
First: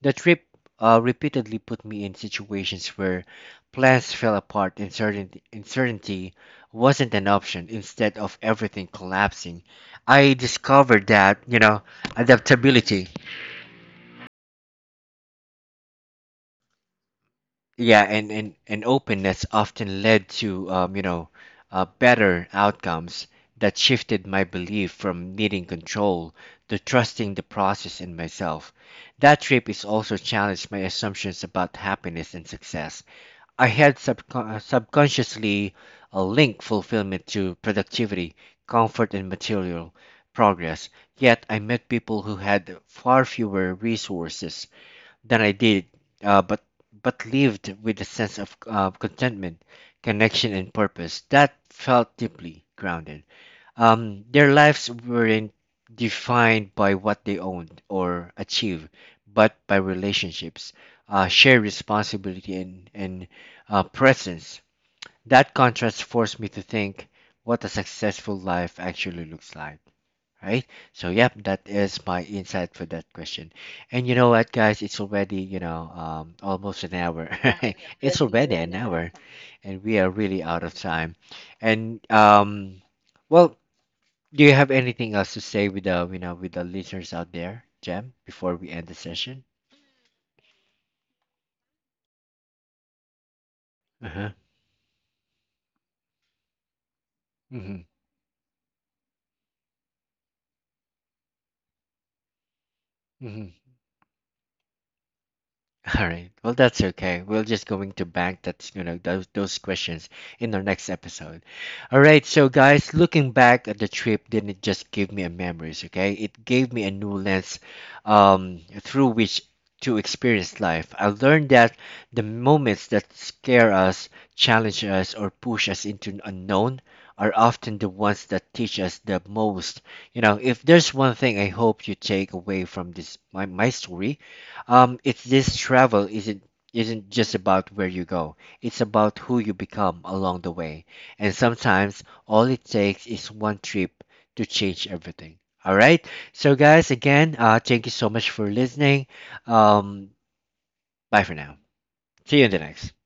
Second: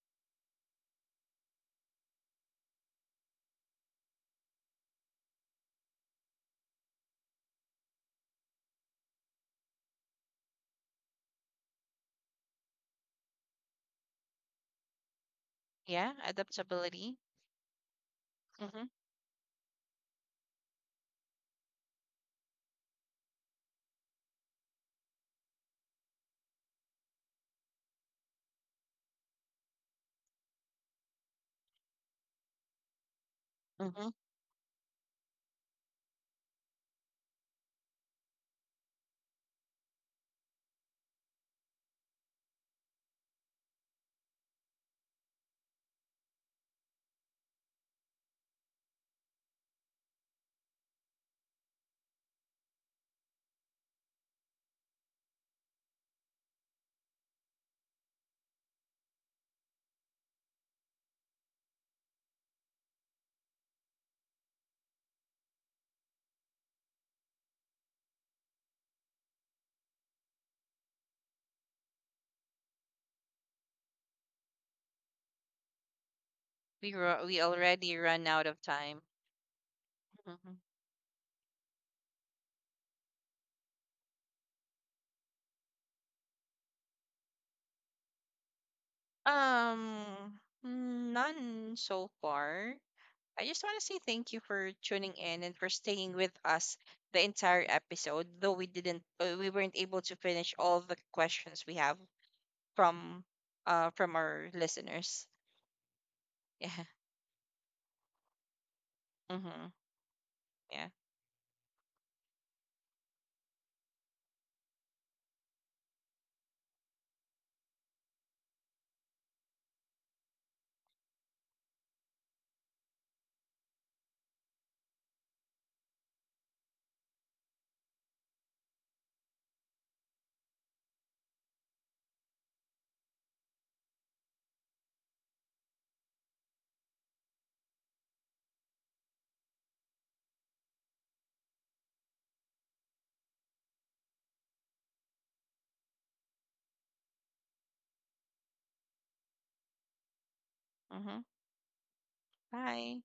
A: the trip repeatedly put me in situations where plans fell apart and certain uncertainty wasn't an option. Instead of everything collapsing, I discovered that, you know, adaptability,
B: Yeah. Adaptability.
A: yeah, and, and,
B: Mm-hmm.
A: and openness often led to, you know, better outcomes that shifted my belief from needing control to trusting the process and myself. That trip is also challenged my assumptions about happiness and success. I had
B: Mm-hmm.
A: subconsciously linked fulfillment to productivity, comfort, and material progress. Yet I met people who had far fewer resources than I did, uh, but but lived with a sense of contentment, connection, and purpose that felt deeply grounded. Their lives weren't defined by what they owned or achieved, but by relationships, shared responsibility, and presence. That contrast forced me to think what a successful life actually looks like, right? So, yep, that is my insight for that question. And you know what, guys? It's already, you know, almost an
B: We ru-
A: hour. *laughs*
B: we
A: Right?
B: already
A: It's
B: run out
A: already
B: of
A: an
B: time.
A: hour, and we are really
B: Mhm.
A: out of time. And, well, do you have anything else to say with the, you know, with the listeners out there, Jem, before we end the session?
B: None so far. I just want to say
A: Uh huh.
B: thank you for tuning in and for staying with us the entire
A: Mm-hmm.
B: episode. Though we weren't able to finish all the questions we have from, from our listeners.
A: *laughs* All right. Well,
B: *laughs*
A: that's
B: Yeah.
A: okay. We're just going to bank that's, you know, those
B: Mm-hmm.
A: questions in our next
B: Yeah.
A: episode. All right. So guys, looking back at the trip didn't just give me a memories. Okay, it gave me a new lens, through which to experience life. I learned that the moments that scare us, challenge us, or push us into the unknown are often the ones that teach us the most. You know, if there's one thing I hope you take away from this my story, it's this: travel isn't just about where you go. It's about who you become along the way. And sometimes all it takes is one trip to change everything. All right? So guys, again, thank you so much for listening. Um,
B: Mm-hmm.
A: Bye for now. See you in the next.
B: Bye.